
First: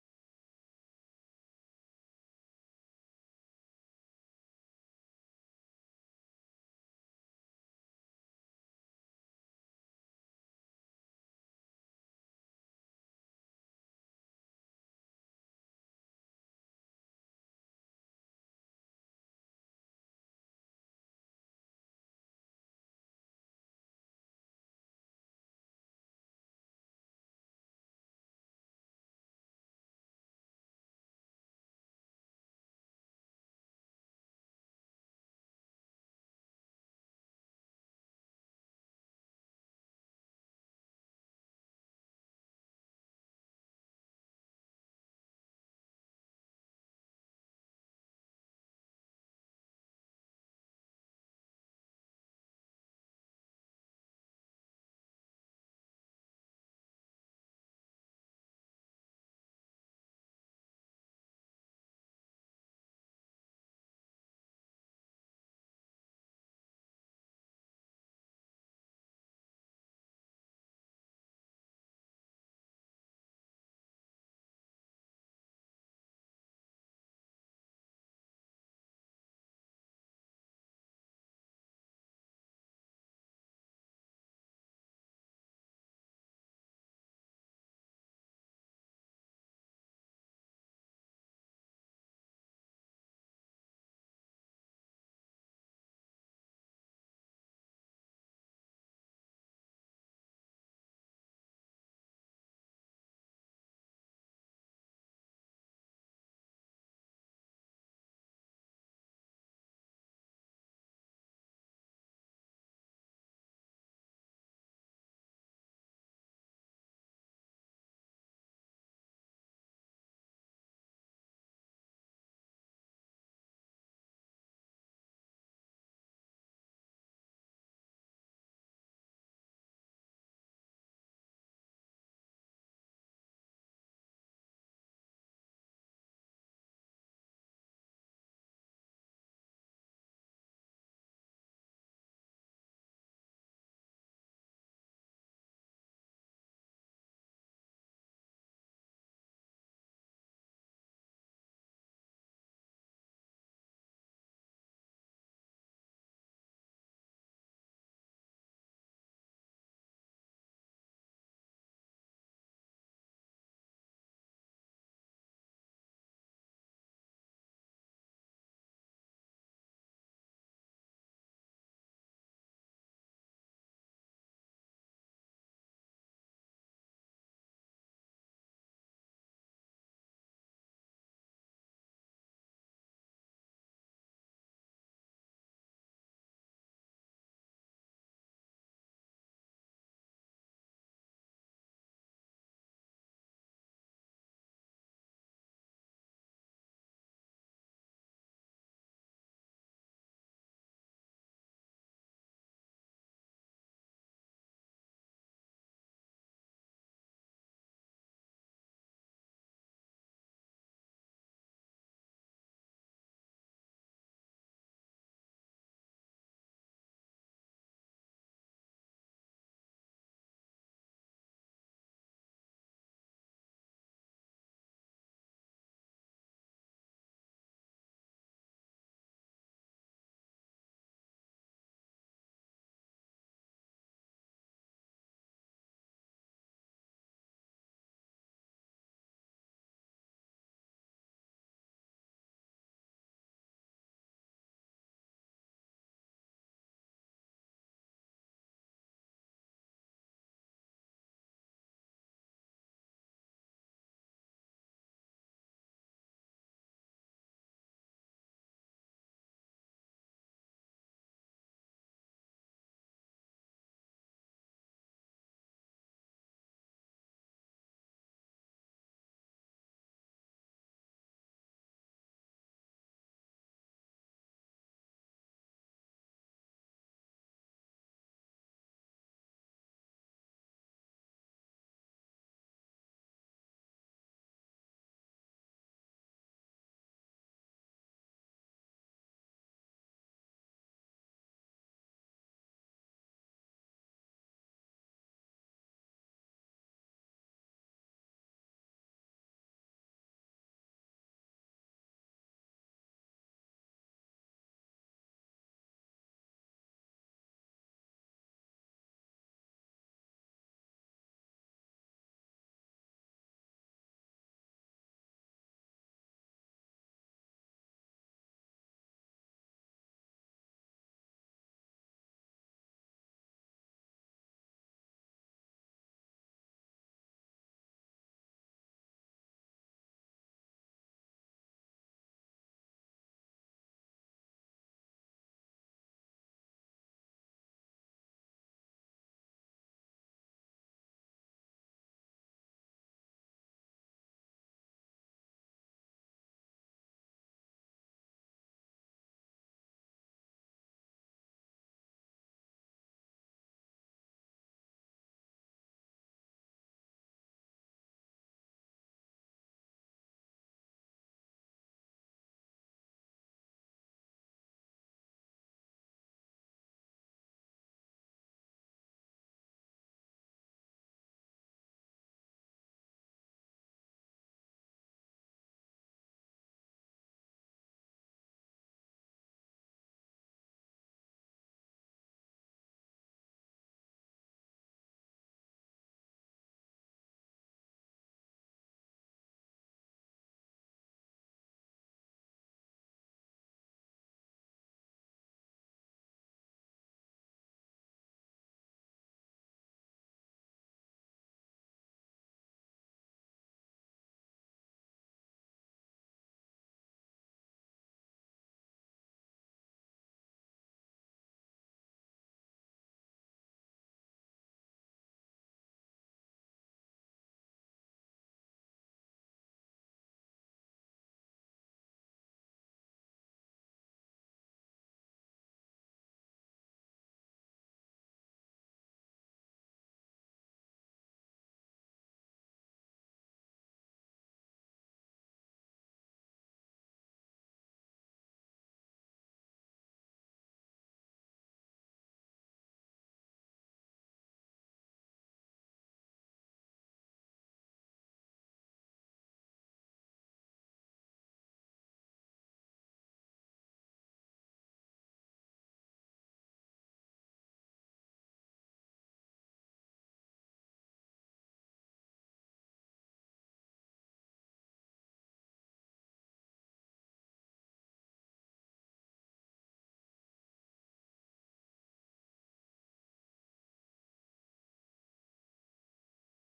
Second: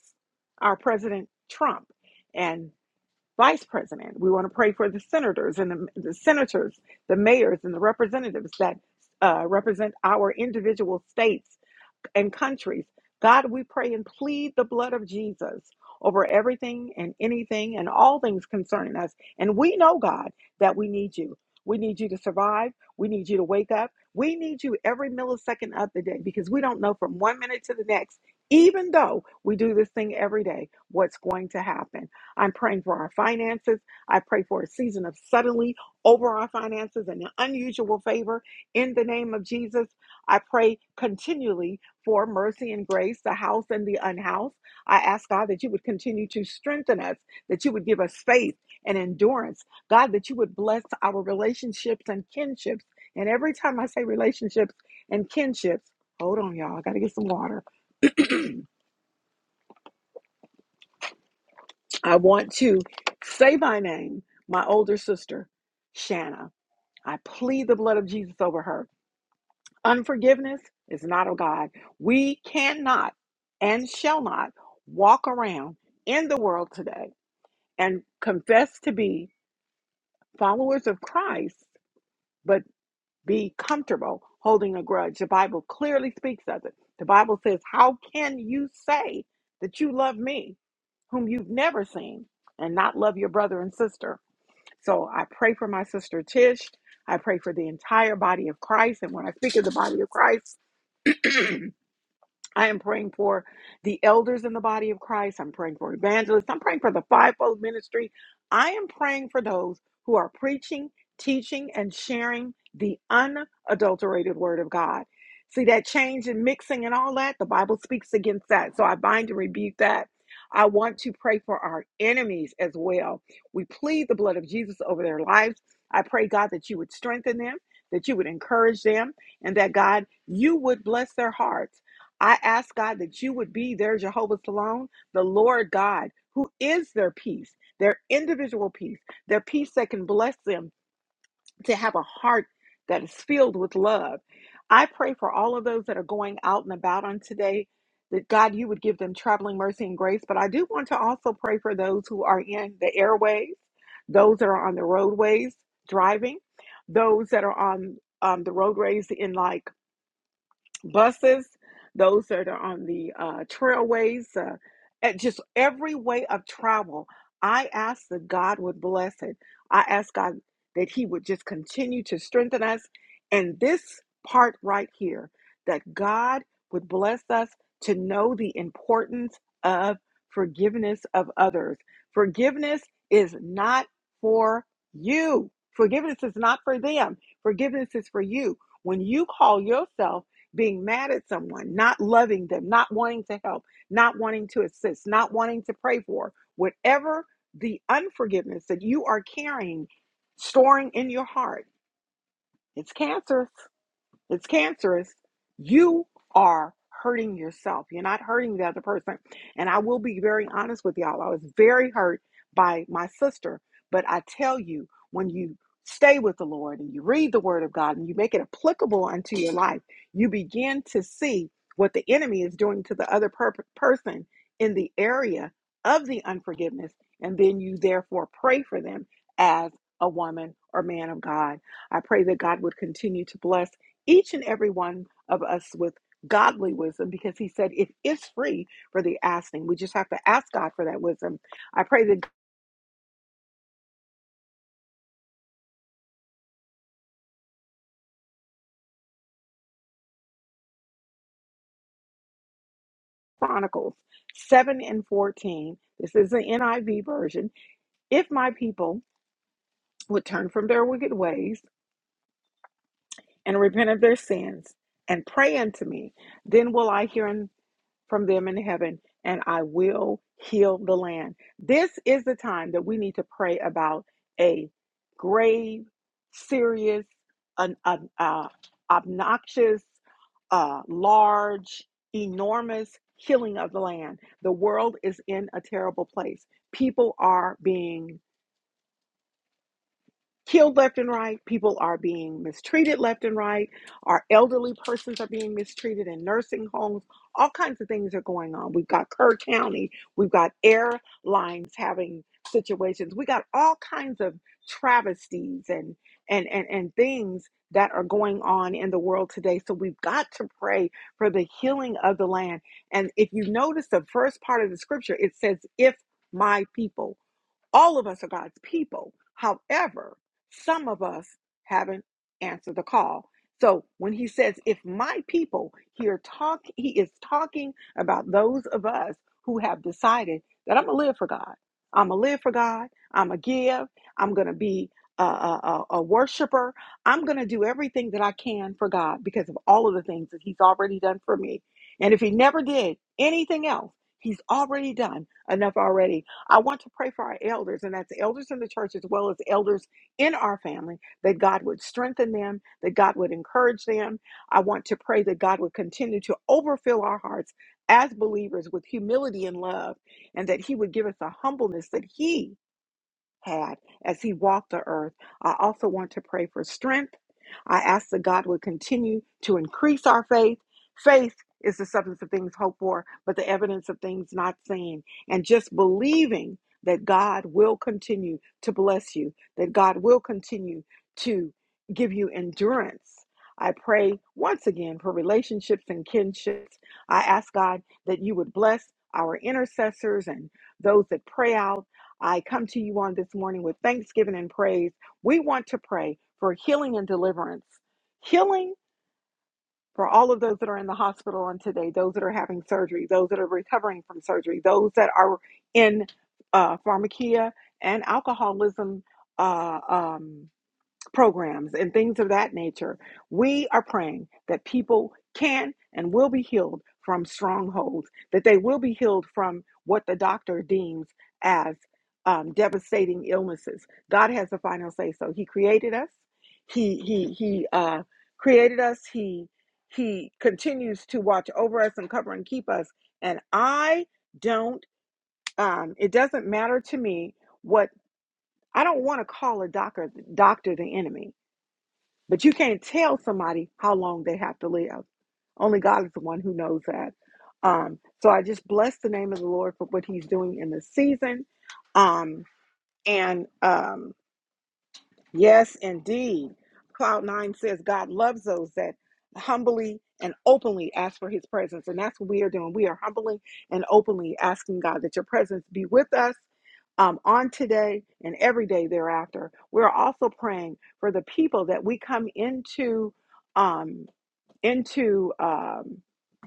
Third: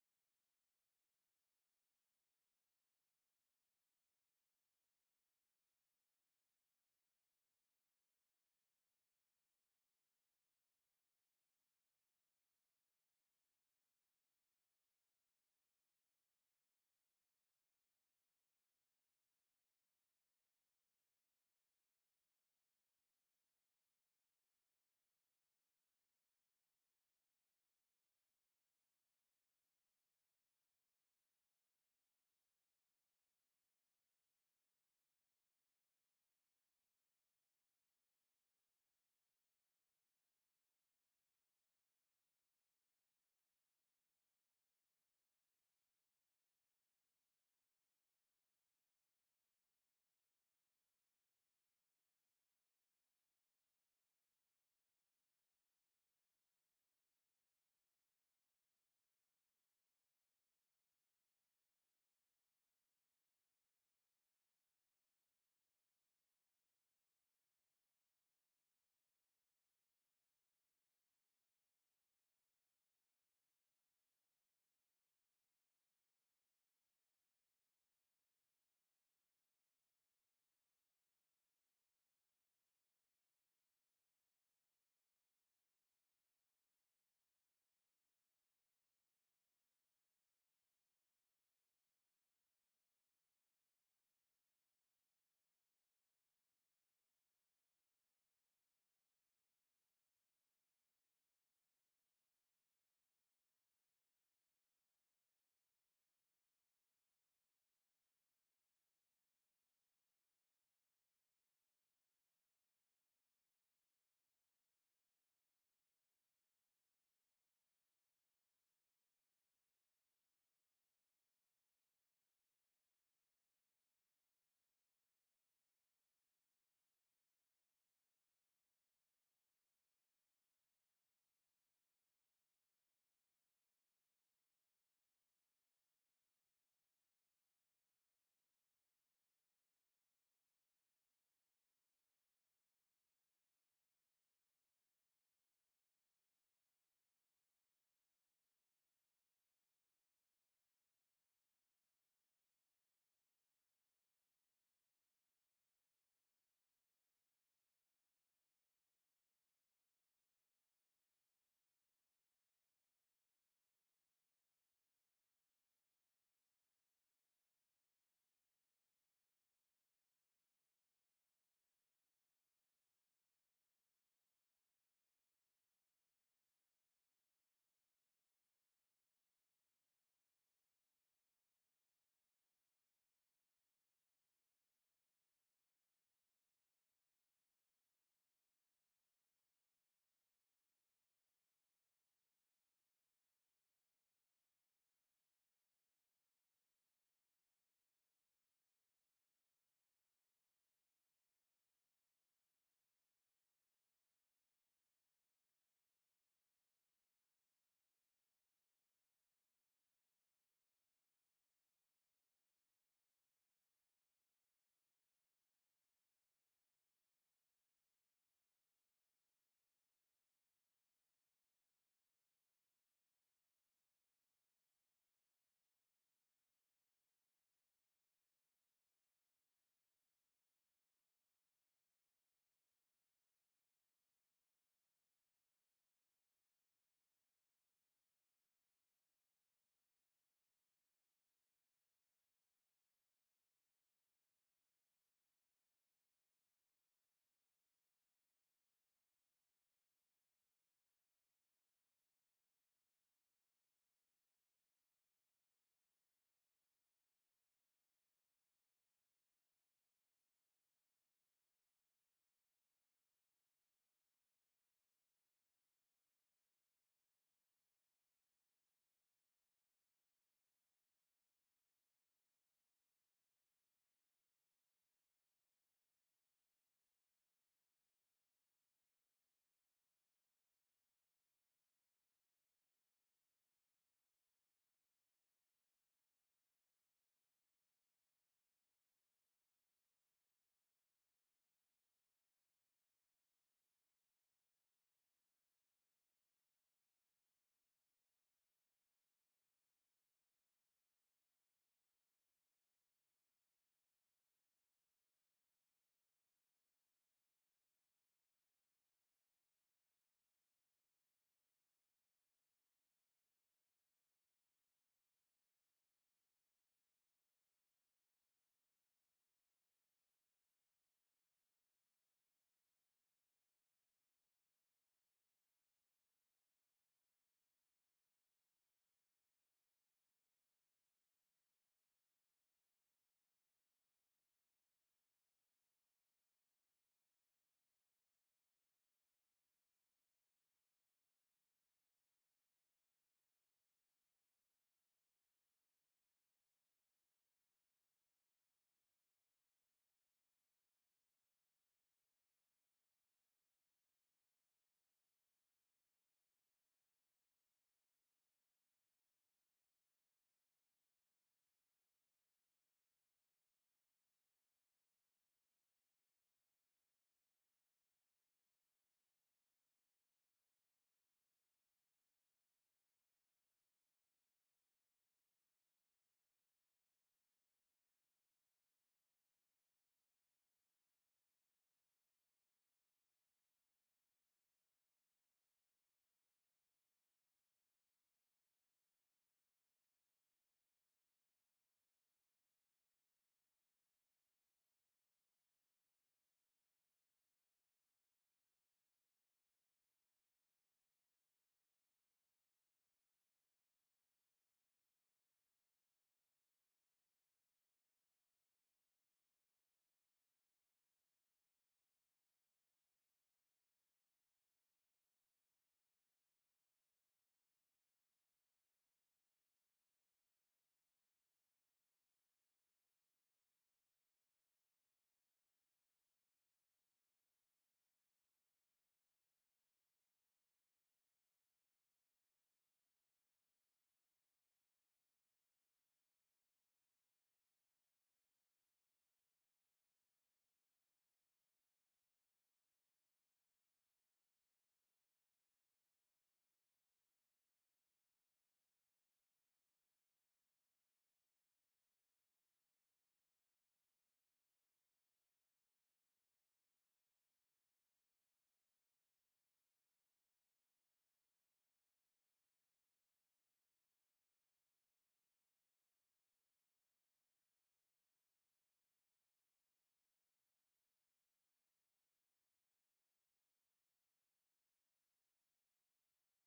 [SPEAKER 1] our President Trump and Vice President. We want to pray for the senators and the, the senators, the mayors and the representatives that uh, represent our individual states and countries. God, we pray and plead the blood of Jesus over everything and anything and all things concerning us. And we know, God, that we need you. We need you to survive. We need you to wake up. We need you every millisecond of the day because we don't know from one minute to the next, even though we do this thing every day, what's going to happen. I'm praying for our finances. I pray for a season of suddenly over our finances and an unusual favor in the name of Jesus. I pray continually for mercy and grace, the house and the unhoused. I ask God that you would continue to strengthen us, that you would give us faith and endurance. God, that you would bless our relationships and kinships. And every time I say relationships and kinships, hold on, y'all, I got to get some water. I want to say by name my older sister, Shanna. I plead the blood of Jesus over her. Unforgiveness is not of God. We cannot and shall not walk around in the world today and confess to be followers of Christ, but be comfortable holding a grudge. The Bible clearly speaks of it. The Bible says, How can you say that you love me, whom you've never seen, and not love your brother and sister? So I pray for my sister Tish. I pray for the entire body of Christ. And when I speak of the body of Christ, I am praying for the elders in the body of Christ. I'm praying for evangelists. I'm praying for the fivefold ministry. I am praying for those who are preaching, teaching, and sharing the unadulterated word of God. See that change in mixing and all that? The Bible speaks against that. So I bind and rebuke that. I want to pray for our enemies as well. We plead the blood of Jesus over their lives. I pray, God, that you would strengthen them, that you would encourage them, and that, God, you would bless their hearts I ask God that you would be their Jehovah Salon, the Lord God, who is their peace, their individual peace, their peace that can bless them to have a heart that is filled with love. I pray for all of those that are going out and about on today that God, you would give them traveling mercy and grace. But I do want to also pray for those who are in the airways, those that are on the roadways driving, those that are on um, the roadways in like buses, those that are on the uh, trailways, uh, at just every way of travel. I ask that God would bless it. I ask God that He would just continue to strengthen us. And this part right here, that God would bless us to know the importance of forgiveness of others. Forgiveness is not for you, forgiveness is not for them, forgiveness is for you. When you call yourself being mad at someone, not loving them, not wanting to help, not wanting to assist, not wanting to pray for, whatever the unforgiveness that you are carrying, storing in your heart, it's cancerous. It's cancerous, you are hurting yourself. You're not hurting the other person. And I will be very honest with y'all. I was very hurt by my sister, but I tell you, when you stay with the Lord and you read the word of God and you make it applicable unto your life, you begin to see what the enemy is doing to the other per- person in the area of the unforgiveness. And then you therefore pray for them as a woman or man of God. I pray that God would continue to bless each and every one of us with godly wisdom because he said it is free for the asking. We just have to ask God for that wisdom. I pray that Chronicles 7 and 14, this is the NIV version. If my people would turn from their wicked ways and repent of their sins and pray unto me, then will I hear and from them in heaven, and I will heal the land. This is the time that we need to pray about a grave, serious, an, an uh, obnoxious, uh, large, enormous healing of the land. The world is in a terrible place. People are being killed left and right. People are being mistreated left and right. Our elderly persons are being mistreated in nursing homes. All kinds of things are going on. We've got Kerr County. We've got airlines having situations. We got all kinds of travesties and and and, and things that are going on in the world today. So we've got to pray for the healing of the land. And if you notice the first part of the scripture, it says, if my people. All of us are God's people. However, some of us haven't answered the call. So when he says, if my people here talk, he is talking about those of us who have decided that I'm going to live for God. I'm going to live for God. I'm going to give. I'm going to be a, a, a a worshiper. I'm going to do everything that I can for God because of all of the things that he's already done for me. And if he never did anything else, he's already done enough already I want to pray for our elders, and that's elders in the church as well as elders in our family, that God would strengthen them, that God would encourage them. I want to pray that God would continue to overfill our hearts as believers with humility and love, and that He would give us a humbleness that He had as he walked the earth. I also want to pray for strength. I ask that God would continue to increase our faith. Faith is the substance of things hoped for, but the evidence of things not seen. And just believing that God will continue to bless you, that God will continue to give you endurance. I pray once again for relationships and kinships. I ask God that you would bless our intercessors and those that pray out I come to you on this morning with thanksgiving and praise. We want to pray for healing and deliverance. Healing for all of those that are in the hospital on today, those that are having surgery, those that are recovering from surgery, those that are in uh, pharmacia and alcoholism. Uh, um, programs and things of that nature. We are praying that people can and will be healed from strongholds, that they will be healed from what the doctor deems as um, devastating illnesses. God has the final say. So He created us. He He He uh, created us. He He continues to watch over us and cover and keep us. And I don't. Um, it doesn't matter to me what I don't want to call a doctor doctor the enemy. But you can't tell somebody how long they have to live. Only God is the one who knows that. Um, so I just bless the name of the Lord for what He's doing in this season. Um, and um, Yes, indeed. Cloud nine says God loves those that humbly and openly ask for his presence. And that's what we are doing. We are humbly and openly asking God that your presence be with us um, on today and every day thereafter. We're also praying for the people that we come into. um, into um,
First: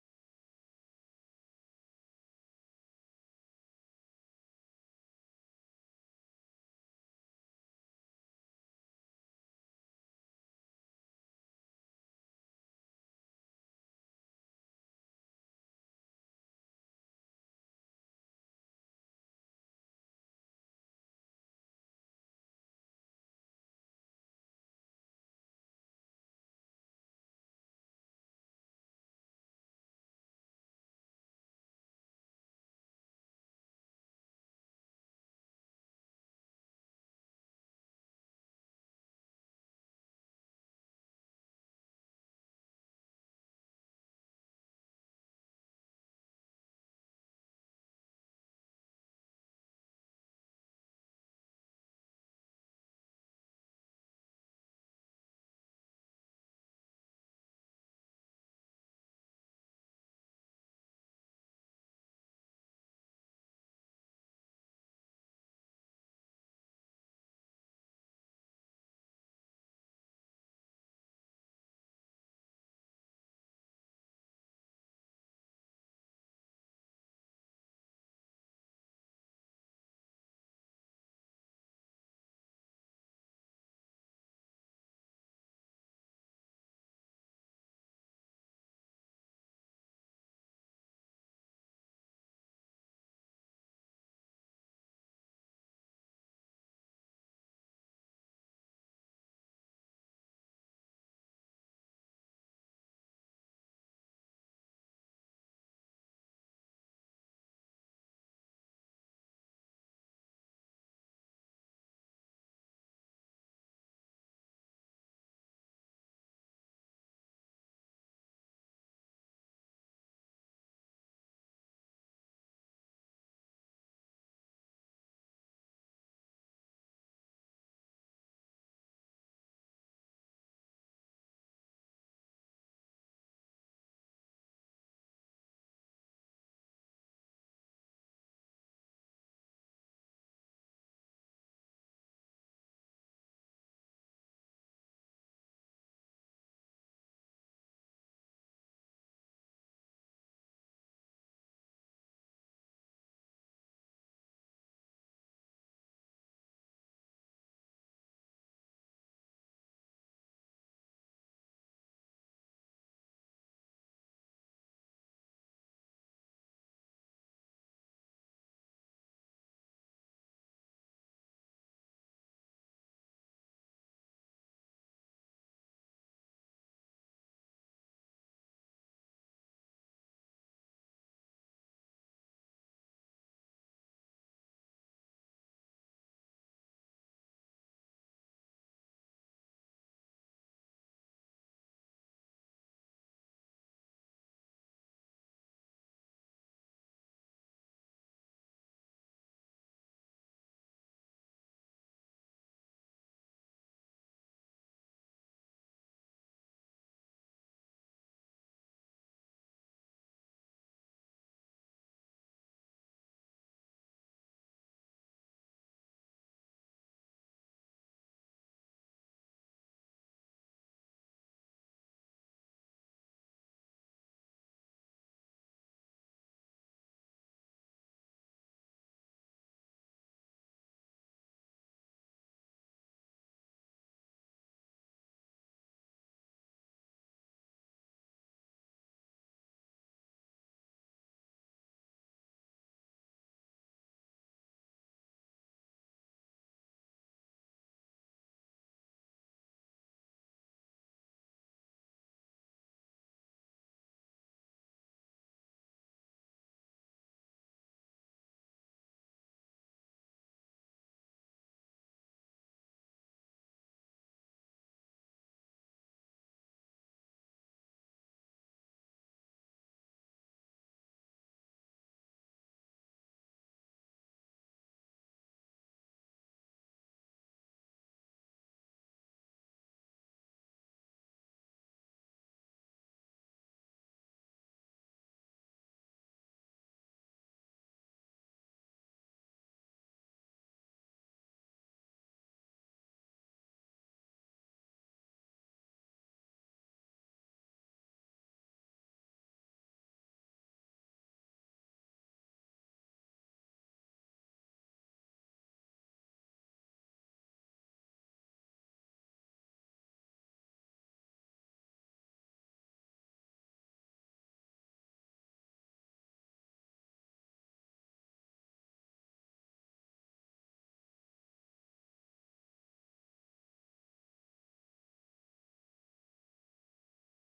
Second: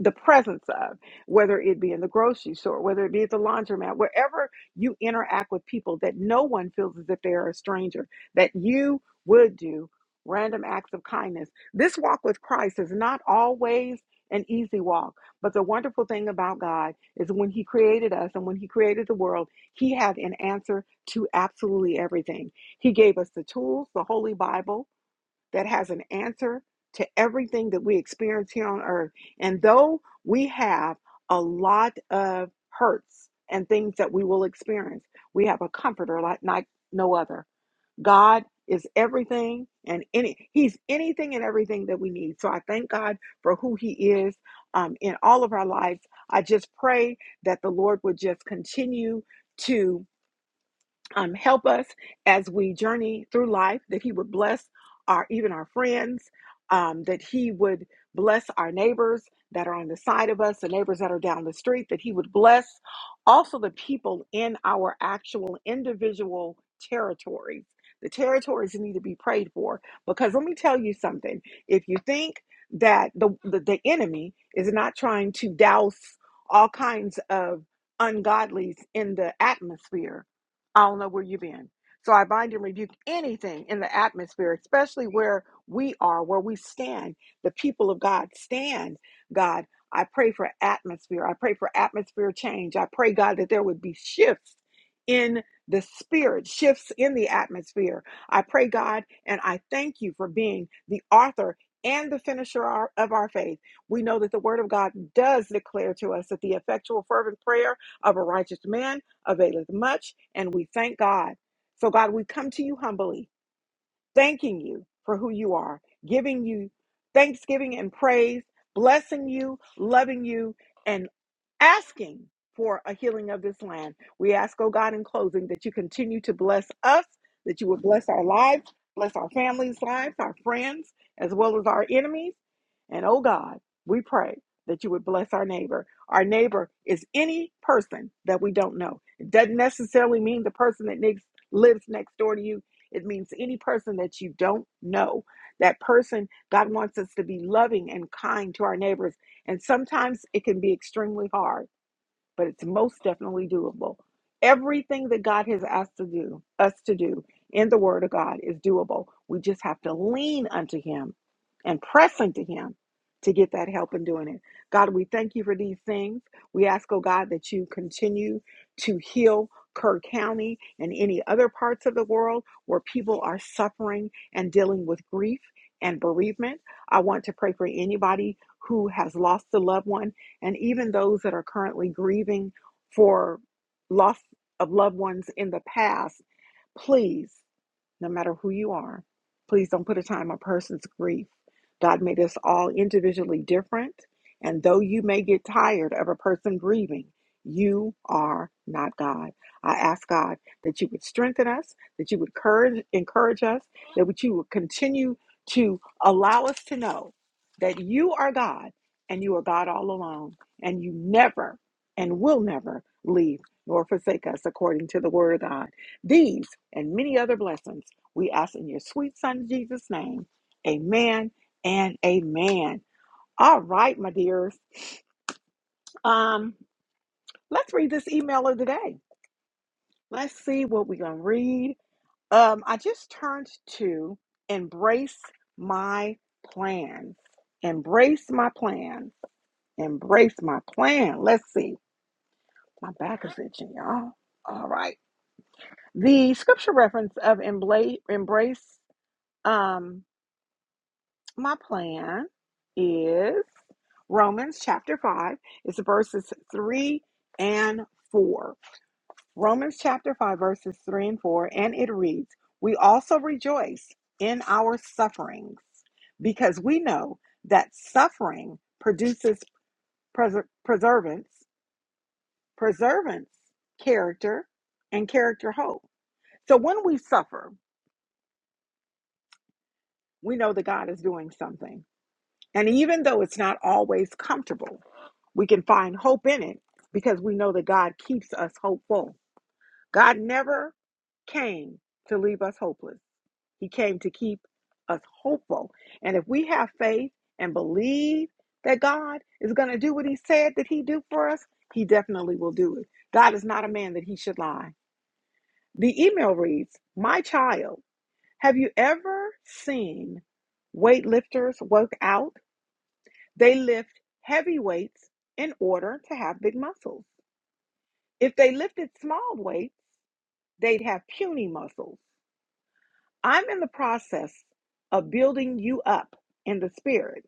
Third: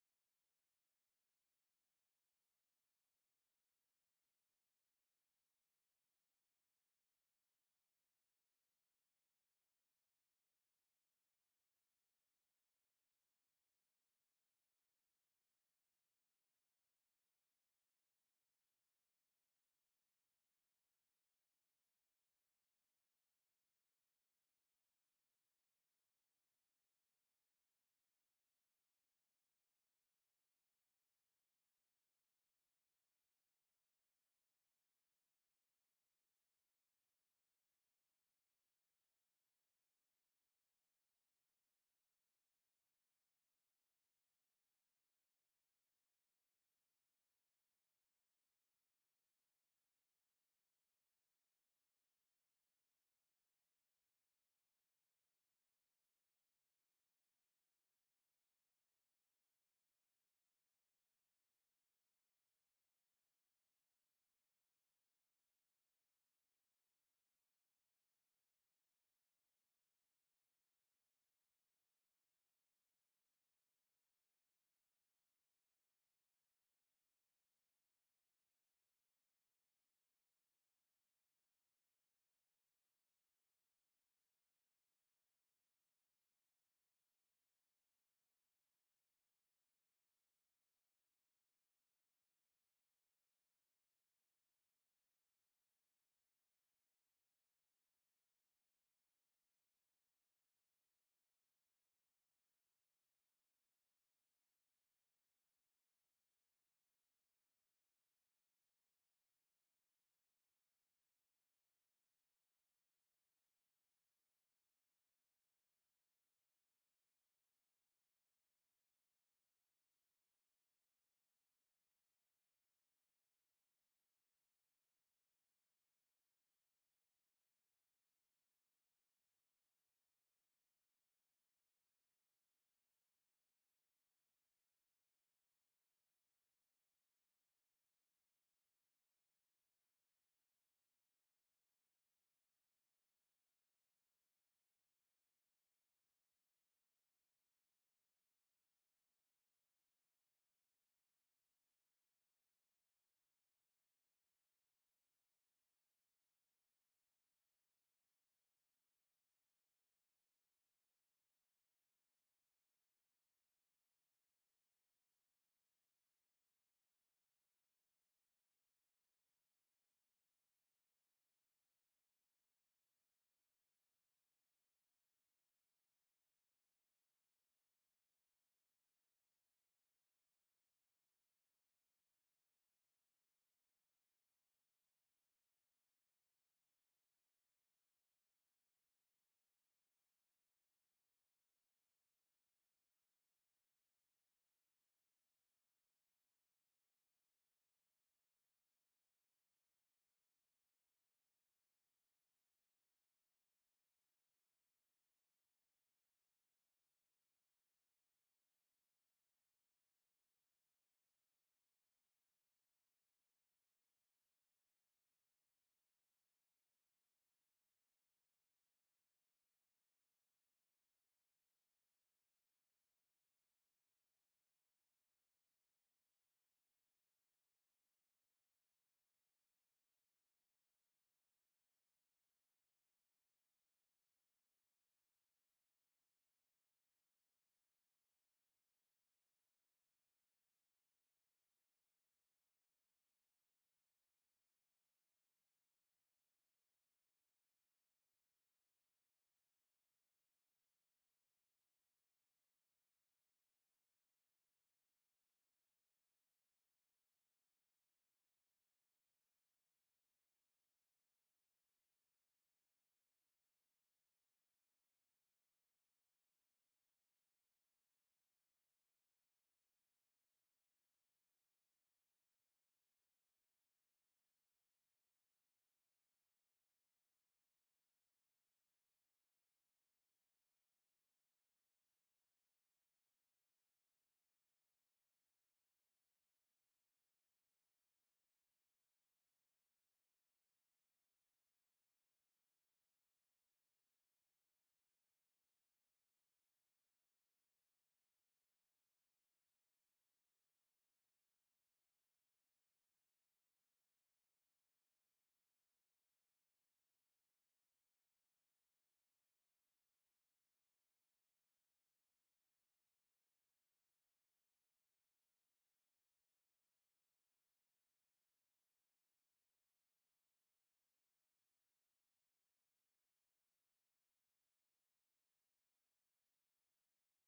[SPEAKER 1] the presence of, whether it be in the grocery store, whether it be at the laundromat, wherever you interact with people that no one feels as if they are a stranger, that you would do random acts of kindness. This walk with Christ is not always an easy walk, but the wonderful thing about God is when He created us and when He created the world, He had an answer to absolutely everything. He gave us the tools, the Holy Bible that has an answer to everything that we experience here on earth. And though we have a lot of hurts and things that we will experience, we have a comforter like, like no other. God is everything and any he's anything and everything that we need. So I thank God for who he is um, in all of our lives. I just pray that the Lord would just continue to um, help us as we journey through life, that He would bless our even our friends, um, that He would bless our neighbors that are on the side of us, the neighbors that are down the street, that He would bless also the people in our actual individual territories. The territories need to be prayed for because let me tell you something. If you think that the, the, the enemy is not trying to douse all kinds of ungodlies in the atmosphere, I don't know where you've been. So I bind and rebuke anything in the atmosphere, especially where we are, where we stand, the people of God stand. God, I pray for atmosphere. I pray for atmosphere change. I pray, God, that there would be shifts in the spirit, shifts in the atmosphere. I pray, God, and I thank you for being the author and the finisher of our of our faith. We know that the word of God does declare to us that the effectual, fervent prayer of a righteous man availeth much, and we thank God. So, God, we come to you humbly, thanking you for who you are, giving you thanksgiving and praise, blessing you, loving you. and asking for a healing of this land. We ask, oh God, in closing, that you continue to bless us, that you would bless our lives, bless our families' lives, our friends, as well as our enemies. And oh God, we pray that you would bless our neighbor. Our neighbor is any person that we don't know. It doesn't necessarily mean the person that next, lives next door to you. It means any person that you don't know. That person, God wants us to be loving and kind to our neighbors and sometimes it can be extremely hard but it's most definitely doable. Everything that God has asked to do, us to do in the Word of God is doable. We just have to lean unto Him and press into Him to get that help in doing it. God, we thank you for these things. We ask, oh God, that you continue to heal Kerr County and any other parts of the world where people are suffering and dealing with grief and bereavement. I want to pray for anybody who has lost a loved one and even those that are currently grieving for loss of loved ones in the past, please no matter who you are. Please don't put a time on a person's grief. God made us all individually different. And though you may get tired of a person grieving, you are not God. I ask God that you would strengthen us, that you would courage, encourage us, that would- you would continue to allow us to know that you are God and you are God all alone, and you never and will never leave nor forsake us according to the word of God. These and many other blessings we ask in your sweet son Jesus' name. Amen and amen. All right, my dears. Um, let's read this email of the day. Let's see what we're gonna read. Um, I just turned to embrace my plan. Embrace my plan. Embrace my plan. Let's see. My back is itching, y'all. All right. The scripture reference of embrace um My plan is Romans chapter 5. It's verses 3 and 4. Romans chapter 5, verses 3 and 4. And it reads We also rejoice in our sufferings because we know that suffering produces preser- preservance, preservance, character, and character hope. So when we suffer, we know that God is doing something And even though it's not always comfortable, we can find hope in it because we know that God keeps us hopeful. God never came to leave us hopeless, He came to keep us hopeful. And if we have faith and believe that God is going to do what He said that He do for us, He definitely will do it. God is not a man that He should lie. The email reads My child, have you ever seen weightlifters work out? They lift heavy weights in order to have big muscles. If they lifted small weights, they'd have puny muscles. I'm in the process of building you up in the spirit.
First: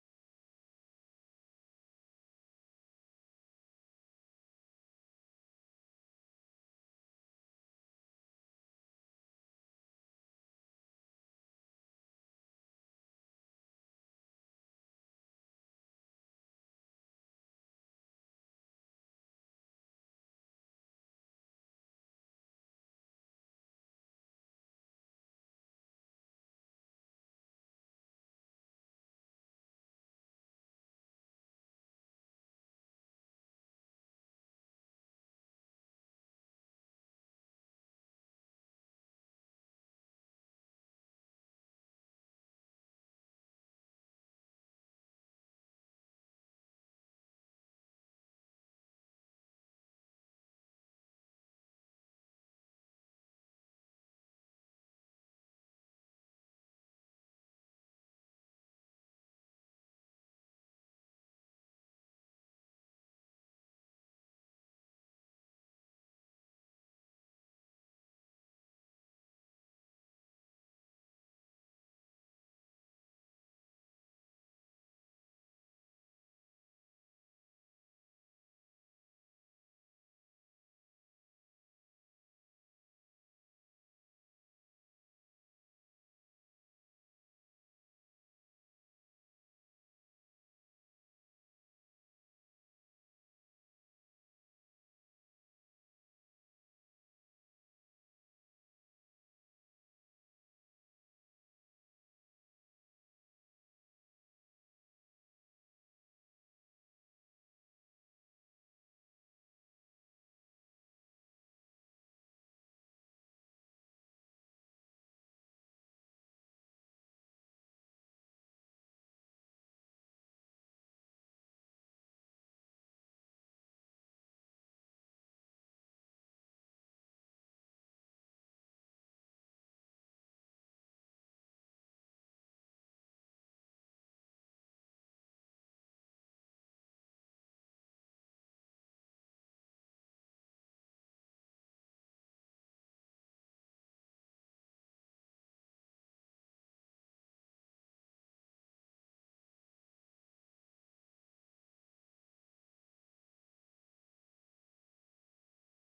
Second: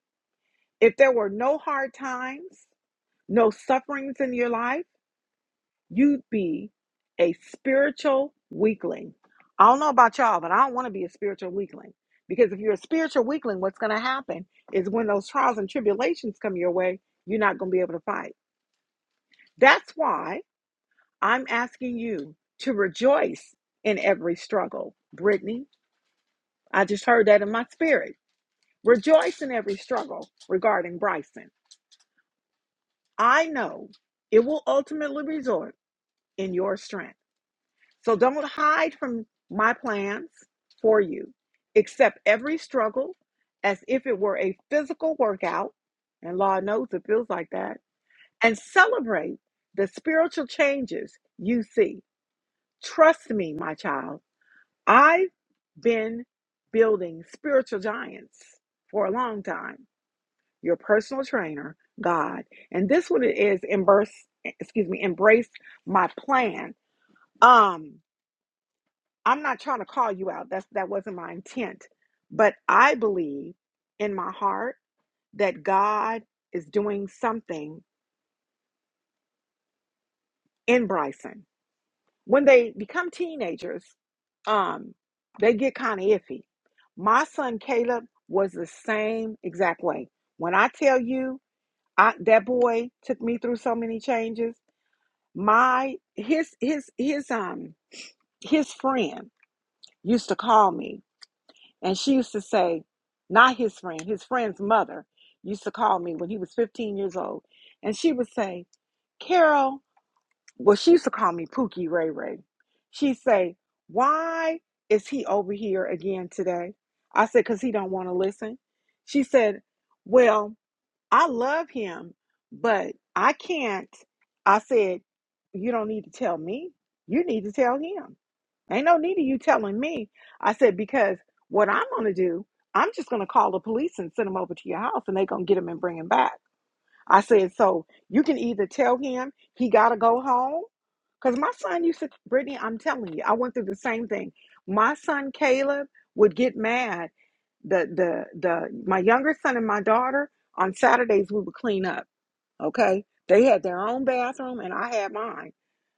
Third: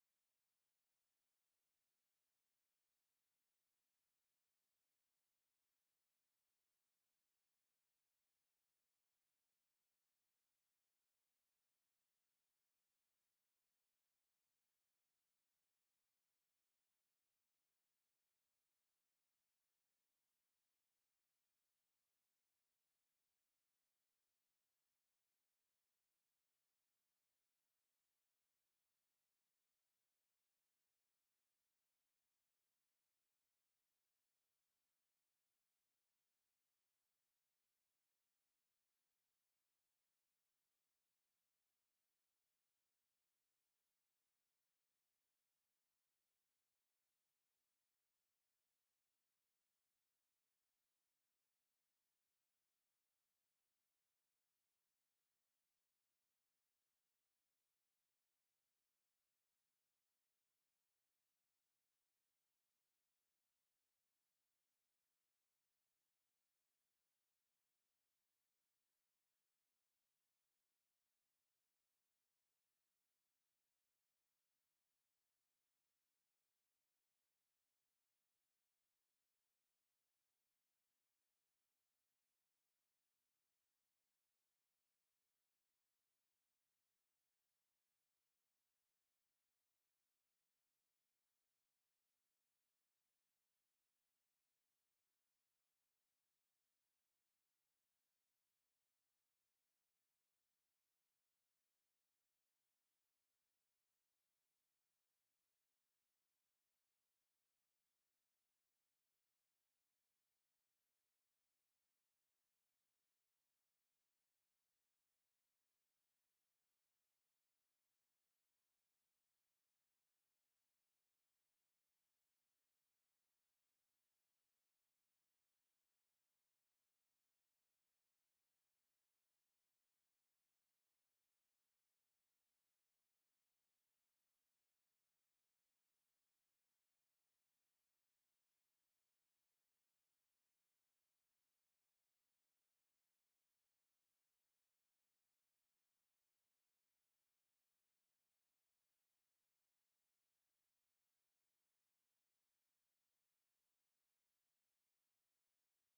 [SPEAKER 1] If there were no hard times, no sufferings in your life, you'd be a spiritual weakling. I don't know about y'all, but I don't want to be a spiritual weakling because if you're a spiritual weakling, what's going to happen is when those trials and tribulations come your way, you're not going to be able to fight. That's why I'm asking you to rejoice in every struggle. Brittany, I just heard that in my spirit. Rejoice in every struggle regarding Bryson. I know it will ultimately result in your strength. So don't hide from my plans for you. Accept every struggle as if it were a physical workout, and Lord knows it feels like that, and celebrate the spiritual changes you see. Trust me, my child I've been building spiritual giants for a long time. Your personal trainer, God, and this one is embrace. Excuse me, embrace my plan. Um, I'm not trying to call you out. That's that wasn't my intent, but I believe in my heart that God is doing something in Bryson. When they become teenagers, um, they get kind of iffy. My son Caleb was the same exact way. When I tell you, I, that boy took me through so many changes. My his his his um his friend used to call me, and she used to say, not his friend, his friend's mother used to call me when he was 15 years old, and she would say, "Carol, well, she used to call me Pookie Ray Ray. She'd say, Why is he over here again today? I said, Because he don't want to listen. She said, Well, I love him, but I can't. I said, You don't need to tell me. You need to tell him. Ain't no need of you telling me. I said, Because what I'm going to do, I'm just going to call the police and send him over to your house, and they going to get him and bring him back. I said, so you can either tell him he got to go home. Because my son used to, Brittany, I'm telling you, I went through the same thing. My son, Caleb, would get mad. The, the, the, my younger son and my daughter, on Saturdays, we would clean up. Okay. They had their own bathroom and I had mine.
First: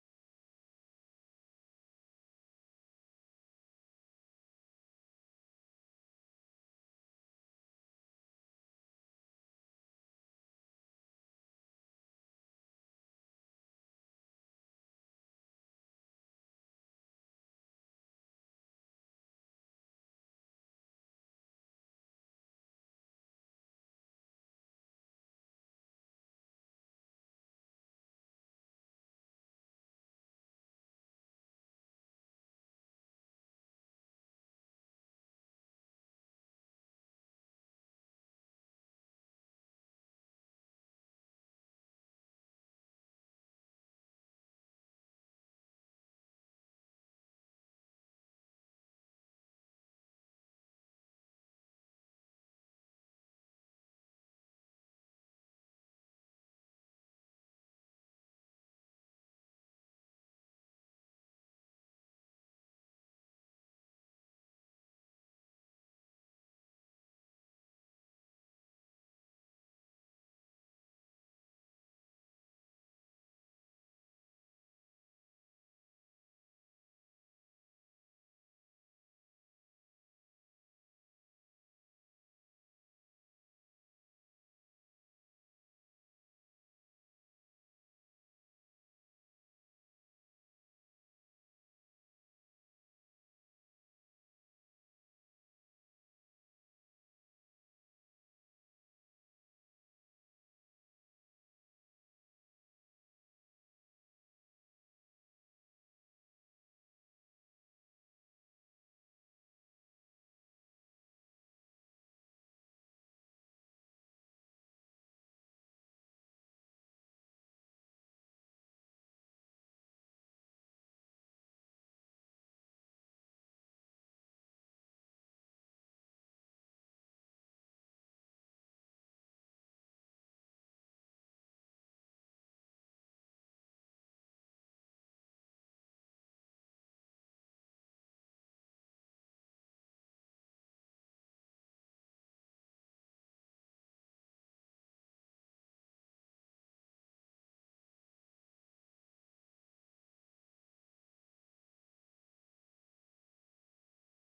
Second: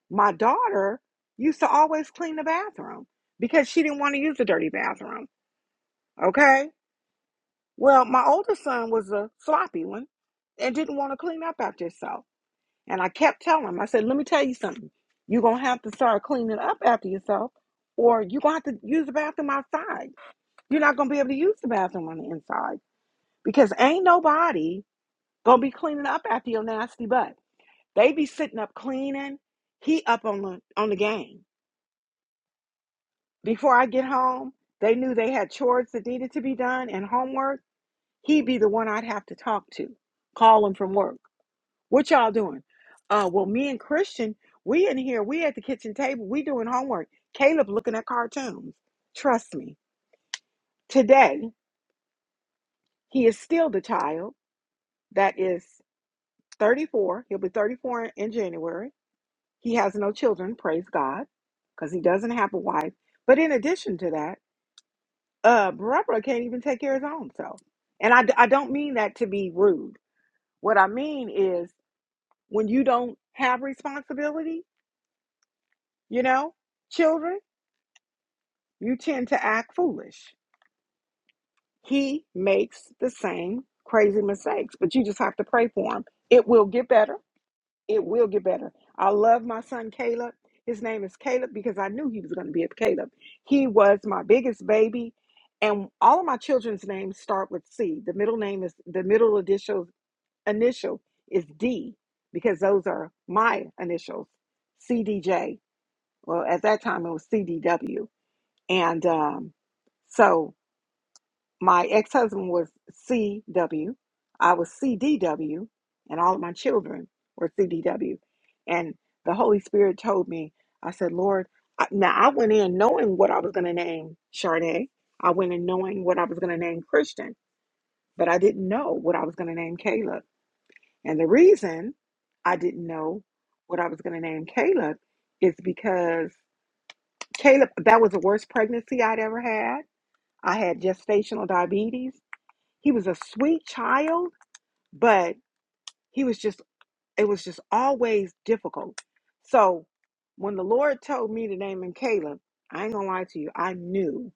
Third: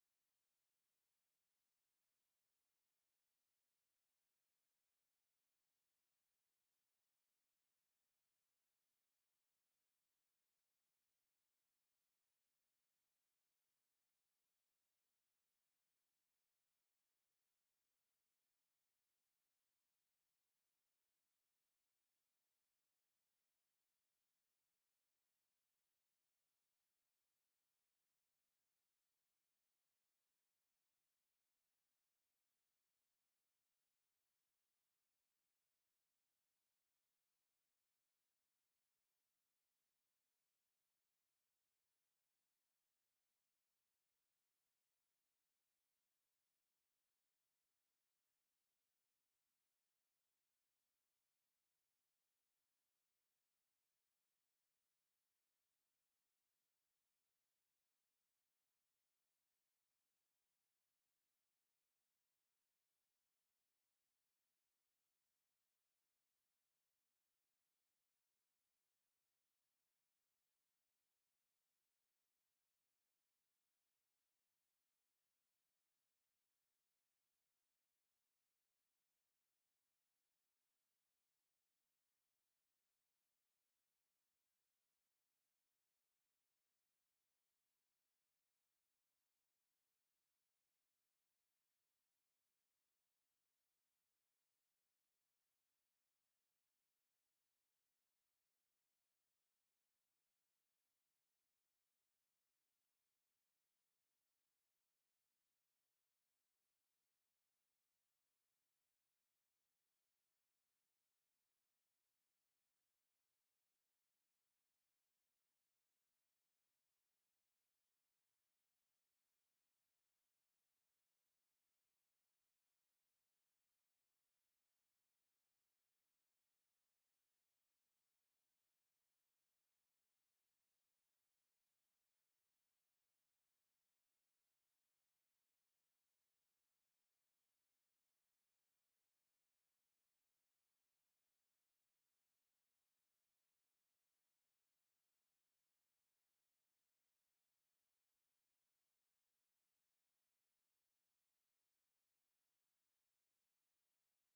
[SPEAKER 1] My daughter used to always clean the bathroom because she didn't want to use the dirty bathroom. Okay. Well, my older son was a sloppy one and didn't want to clean up after himself. And I kept telling him, I said, let me tell you something. You're going to have to start cleaning up after yourself, or you're going to have to use the bathroom outside. You're not going to be able to use the bathroom on the inside because ain't nobody going to be cleaning up after your nasty butt. They be sitting up cleaning. He up on the, on the game. Before I get home, they knew they had chores that needed to be done and homework. He'd be the one I'd have to talk to, call him from work. What y'all doing? Uh, well, me and Christian, we in here, we at the kitchen table, we doing homework. Caleb looking at cartoons. Trust me, today he is still the child that is 34. He'll be 34 in in January. He has no children, praise God, because he doesn't have a wife. But in addition to that, uh, Barbara can't even take care of his own self. And I, d- I don't mean that to be rude. What I mean is when you don't have responsibility, you know, children. you tend to act foolish. He makes the same crazy mistakes, but you just have to pray for him. It will get better. It will get better. I love my son Caleb. His name is Caleb because I knew he was going to be a Caleb. He was my biggest baby, and all of my children's names start with C. The middle name is the middle initial initial is D because those are my initials. CDJ. Well, at that time it was CDW, and um, so my ex-husband was C W, I was CDW, and all of my children were CDW. And the Holy Spirit told me, I said, Lord, I, now I went in knowing what I was going to name Charday. I went in knowing what I was going to name Christian, but I didn't know what I was going to name Caleb. And the reason I didn't know what I was going to name Caleb is because Caleb, that was the worst pregnancy I'd ever had. I had gestational diabetes. He was a sweet child, but he was just, it was just always difficult. So when the Lord told me to name him Caleb, I ain't gonna lie to you, I knew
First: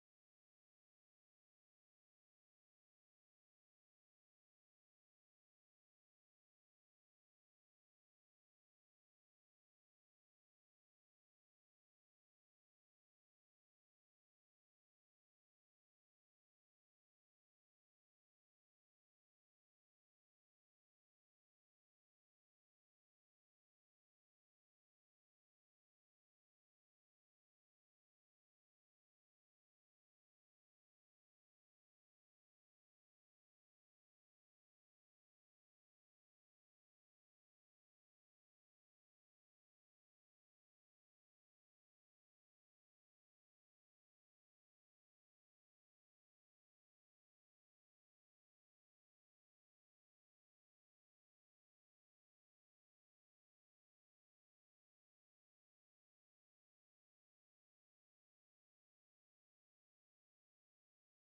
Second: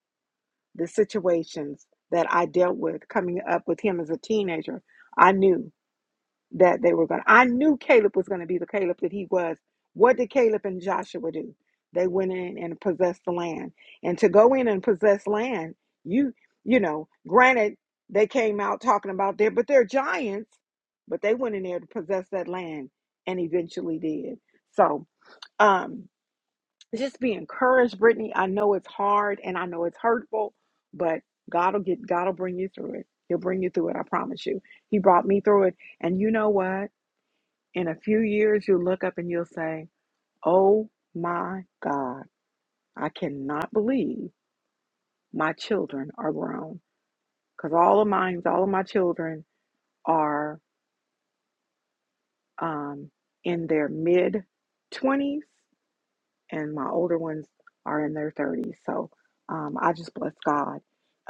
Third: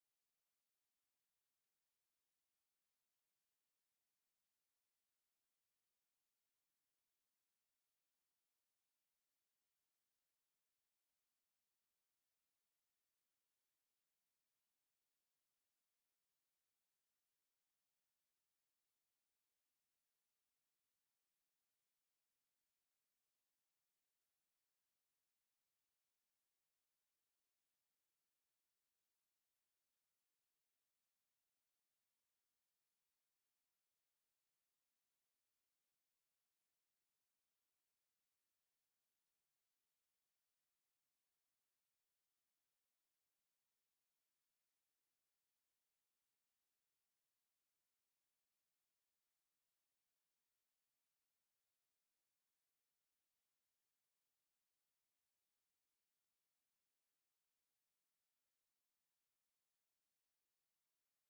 [SPEAKER 1] the situations that I dealt with coming up with him as a teenager. I knew that they were going to. I knew Caleb was going to be the Caleb that he was. What did Caleb and Joshua do? They went in and possessed the land. And to go in and possess land, you you know, granted they came out talking about there, but they're giants, but they went in there to possess that land and eventually did. So, um just be encouraged, Brittany. I know it's hard and I know it's hurtful, but God will get God will bring you through it. He'll bring you through it, I promise you. He brought me through it. And you know what? In a few years, you'll look up and you'll say, Oh my God, I cannot believe my children are grown. Because all of mine, all of my children are um, in their mid 20s, and my older ones are in their 30s. So um, I just bless God.